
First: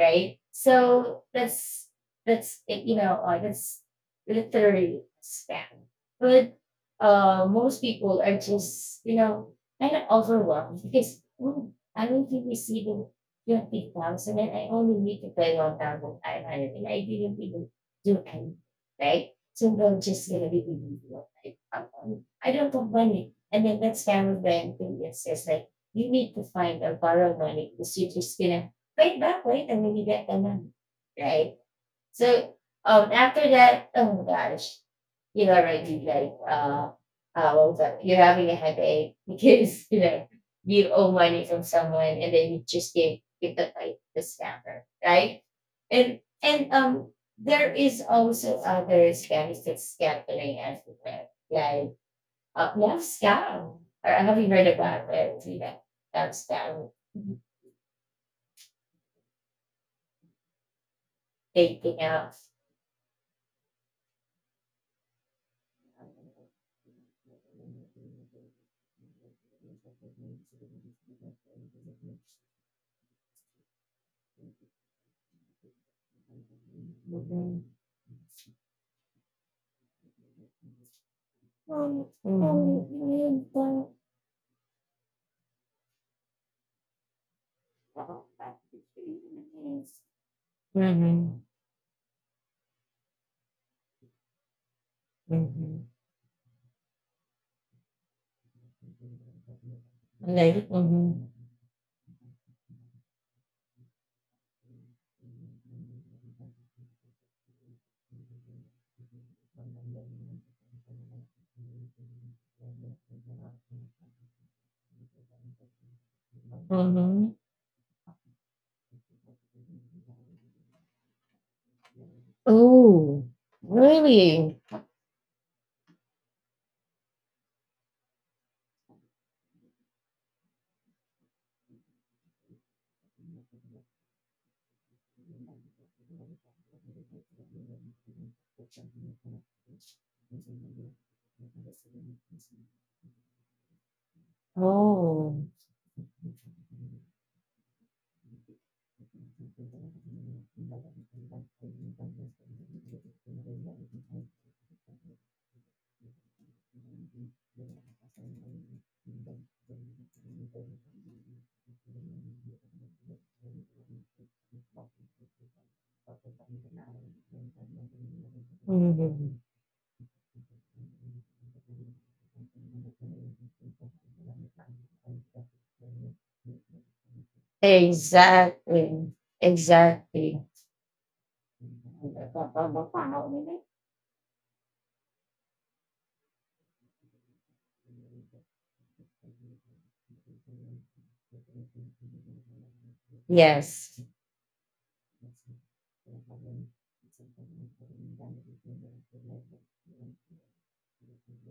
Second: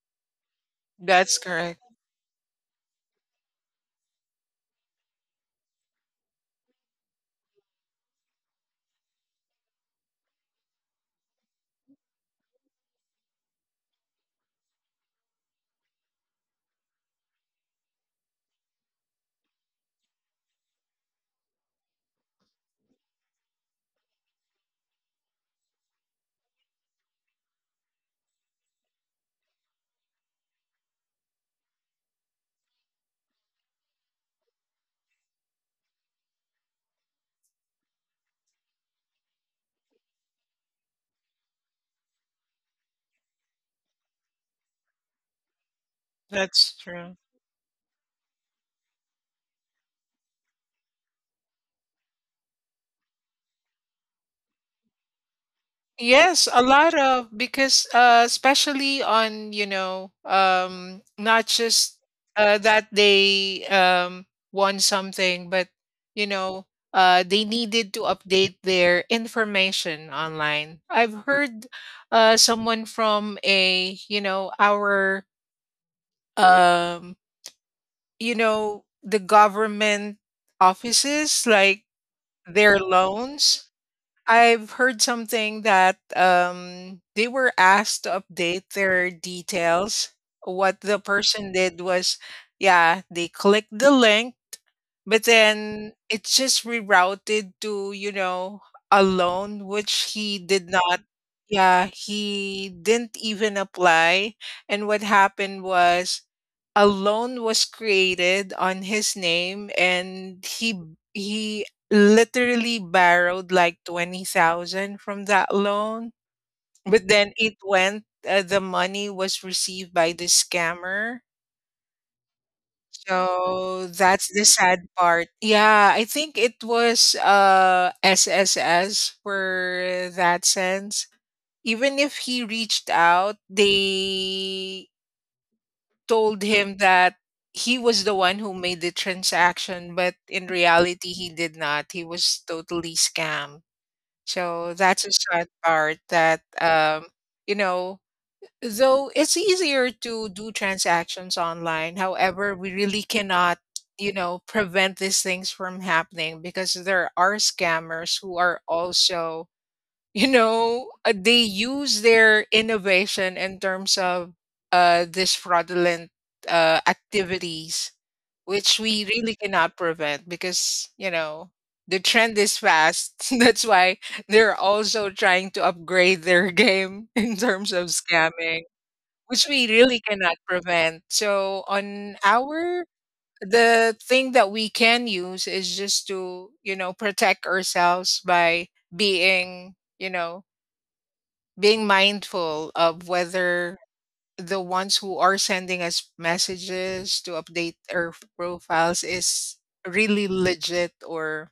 Speaker 1: right? So
Speaker 2: That's correct.
Speaker 1: that's that's you know, uh, that's literally spam. But, uh, most people are just, you know, kind of overwhelmed because, "Oh, I will be receiving twenty thousand and I only need to pay one thousand five hundred and I didn't even do anything," right? So they're just gonna be giving you like, um, um, I don't have money, and then that's family thing. It says like you need to find a borrow money because you're just gonna wait back, wait, and maybe get them done. Right? So, um after that, oh gosh, you already like, uh uh what was that? You're having a headache because you know you owe money from someone and then you just gave give the like the scammer, right? And and
Speaker 2: That's
Speaker 1: um
Speaker 2: true.
Speaker 1: there is also other scammers that scam during as well. Like, uh, love scam. Or have you heard about it? You know, love
Speaker 2: Yes, a
Speaker 1: scam
Speaker 2: lot of because uh especially on, you know, um not
Speaker 1: dating
Speaker 2: just
Speaker 1: apps.
Speaker 2: uh that they um won something, but you know, uh they needed to update their information online. I've heard uh someone from a, you know, our um
Speaker 1: Mhm.
Speaker 2: you know, the government offices like their
Speaker 1: Mm
Speaker 2: loans.
Speaker 1: mhm.
Speaker 2: I've heard something that um, they were asked to update their details. What the
Speaker 1: Mm
Speaker 2: person did was, yeah, they clicked the link, but
Speaker 1: mhm.
Speaker 2: then it just rerouted to, you know, a loan, which he
Speaker 1: Like,
Speaker 2: did
Speaker 1: mm
Speaker 2: not.
Speaker 1: mhm.
Speaker 2: Yeah, he didn't even apply. And what happened was a loan was created on his name and he he literally borrowed like twenty thousand from that loan.
Speaker 1: Mm
Speaker 2: But then
Speaker 1: mhm.
Speaker 2: it went, uh, the money was received by the scammer,
Speaker 1: Oh,
Speaker 2: so that's the
Speaker 1: really?
Speaker 2: sad part. Yeah, I think it was uh S S S for that sense. Even if he reached out, they told him that he was the one who made the transaction, but in reality he did not. He was totally scammed. So that's a
Speaker 1: Oh.
Speaker 2: sad part that um you know, though it's easier to do transactions online, however, we really cannot, you know, prevent these things from happening because there are scammers who are also, you know, uh, they use their innovation in terms of uh, this fraudulent uh, activities, which
Speaker 1: Mm
Speaker 2: we really
Speaker 1: mhm.
Speaker 2: cannot prevent because, you know, the trend is fast. That's why they're also trying to upgrade their game in terms of scamming,
Speaker 1: Exactly.
Speaker 2: which we really cannot
Speaker 1: Exactly.
Speaker 2: prevent. So on our, the thing that we can use is just to, you know, protect ourselves by being, you know, being mindful of whether
Speaker 1: Yes.
Speaker 2: the ones who are sending us messages to update our profiles is really legit or,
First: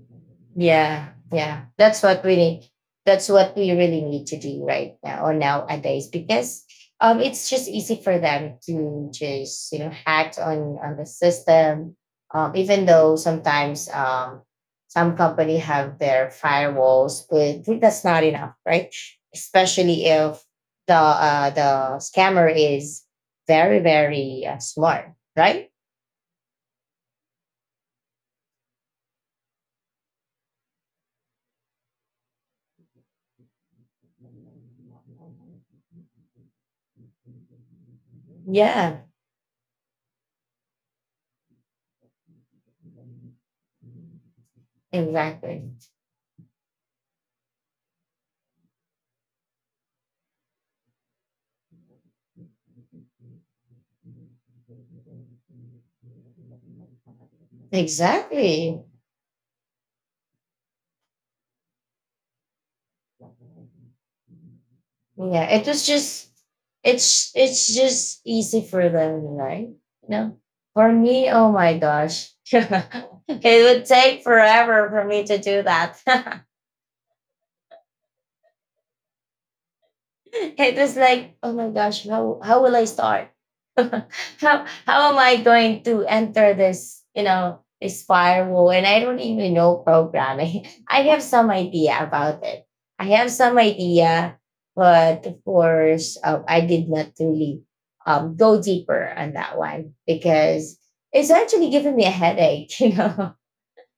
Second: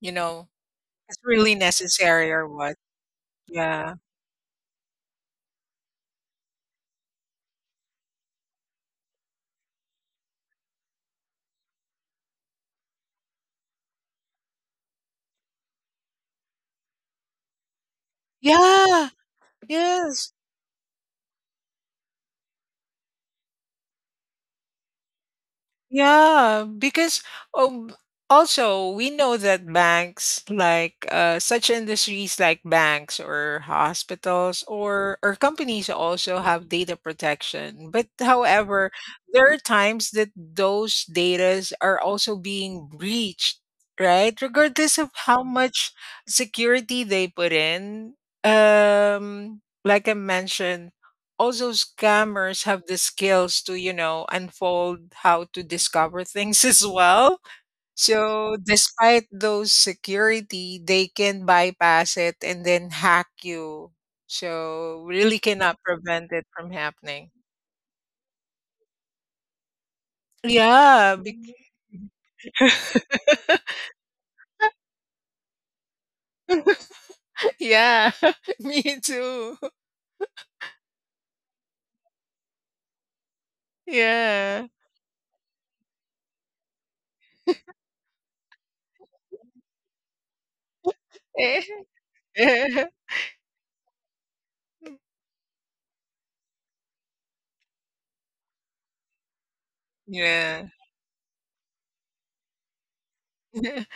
Speaker 2: you know,
Speaker 1: Yeah,
Speaker 2: it's really
Speaker 1: yeah. That's what
Speaker 2: necessary
Speaker 1: we
Speaker 2: or
Speaker 1: need.
Speaker 2: what.
Speaker 1: That's what we
Speaker 2: Yeah.
Speaker 1: really need to do right now or nowadays, because um it's just easy for them to just, you know, hack on on the system. Um, even though sometimes, um some company have their firewalls, but that's not enough, right?
Speaker 2: Yeah.
Speaker 1: Especially if
Speaker 2: Yes.
Speaker 1: the, uh, the scammer is very very uh, smart, right?
Speaker 2: Yeah, because um, also we know that banks like uh, such industries like banks or hospitals or or companies also have data protection. But however,
Speaker 1: Yeah,
Speaker 2: there are times that those datas are also being breached, right? Regardless of how
Speaker 1: exactly,
Speaker 2: much security they put in. Um, like I mentioned, also scammers have the skills to you know unfold how to discover things as well, so
Speaker 1: exactly.
Speaker 2: despite those security they can bypass it and then hack you, so really
Speaker 1: Yeah, it
Speaker 2: cannot
Speaker 1: was just,
Speaker 2: prevent it from happening.
Speaker 1: it's it's just easy for them, right? You know? For
Speaker 2: yeah
Speaker 1: me, oh
Speaker 2: bec-
Speaker 1: my gosh. It would take forever for me to do that.
Speaker 2: yeah. Me too.
Speaker 1: It was like, oh my gosh, how how will I start? how
Speaker 2: Yeah.
Speaker 1: how am I going to enter this, you know, this firewall? And I don't even know programming. I have some
Speaker 2: Eh,
Speaker 1: idea about it.
Speaker 2: eh,
Speaker 1: I have some idea, but of course, uh, I did not really, um, go deeper on that one
Speaker 2: yeah.
Speaker 1: because it's actually giving me a headache, you know,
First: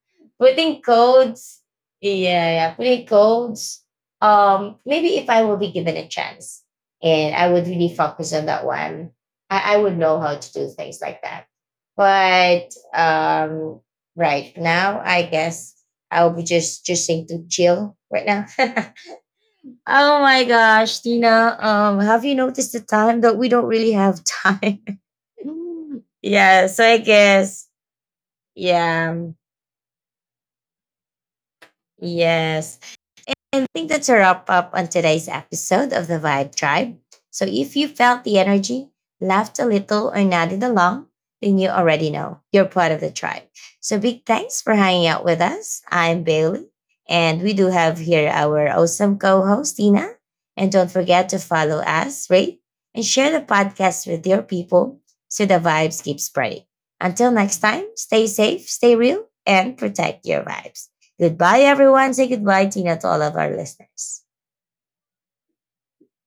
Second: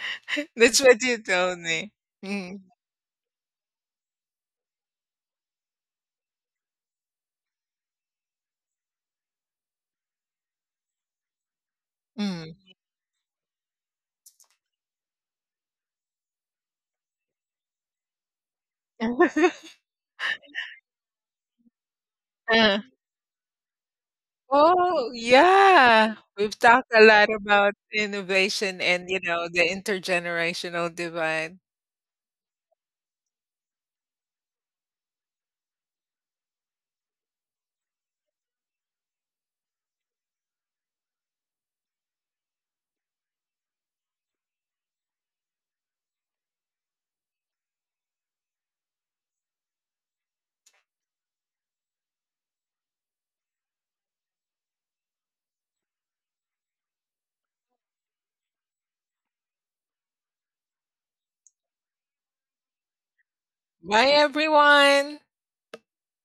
Speaker 2: That's
Speaker 1: putting
Speaker 2: what you told
Speaker 1: codes.
Speaker 2: me.
Speaker 1: Yeah,
Speaker 2: Mm.
Speaker 1: yeah, putting codes. um maybe if I will be given a chance and I would really focus on that one, i, I would know how to do things like that.
Speaker 2: Mm.
Speaker 1: But um right now I guess I'll be just, just saying to chill right now. Oh my gosh, Tina, um have you noticed the time that we don't really have time?
Speaker 2: Oh, yeah. We've
Speaker 1: Yeah, so
Speaker 2: talked
Speaker 1: I
Speaker 2: a lot
Speaker 1: guess.
Speaker 2: about innovation and,
Speaker 1: Yeah.
Speaker 2: you know, the intergenerational divide.
Speaker 1: Yes. And I think that's a wrap up on today's episode of the Vibe Tribe. So if you felt the energy, laughed a little, or nodded along, then you already know you're part of the tribe. So big thanks for hanging out with us. I'm Bailey, and we do have here our awesome co host, Tina. And don't forget to follow us, rate, and share the podcast with your people so the vibes keep spreading. Until next time, stay safe, stay real, and protect your vibes. Goodbye, everyone. Say goodbye, Tina, to all of our
Speaker 2: Bye,
Speaker 1: listeners.
Speaker 2: everyone.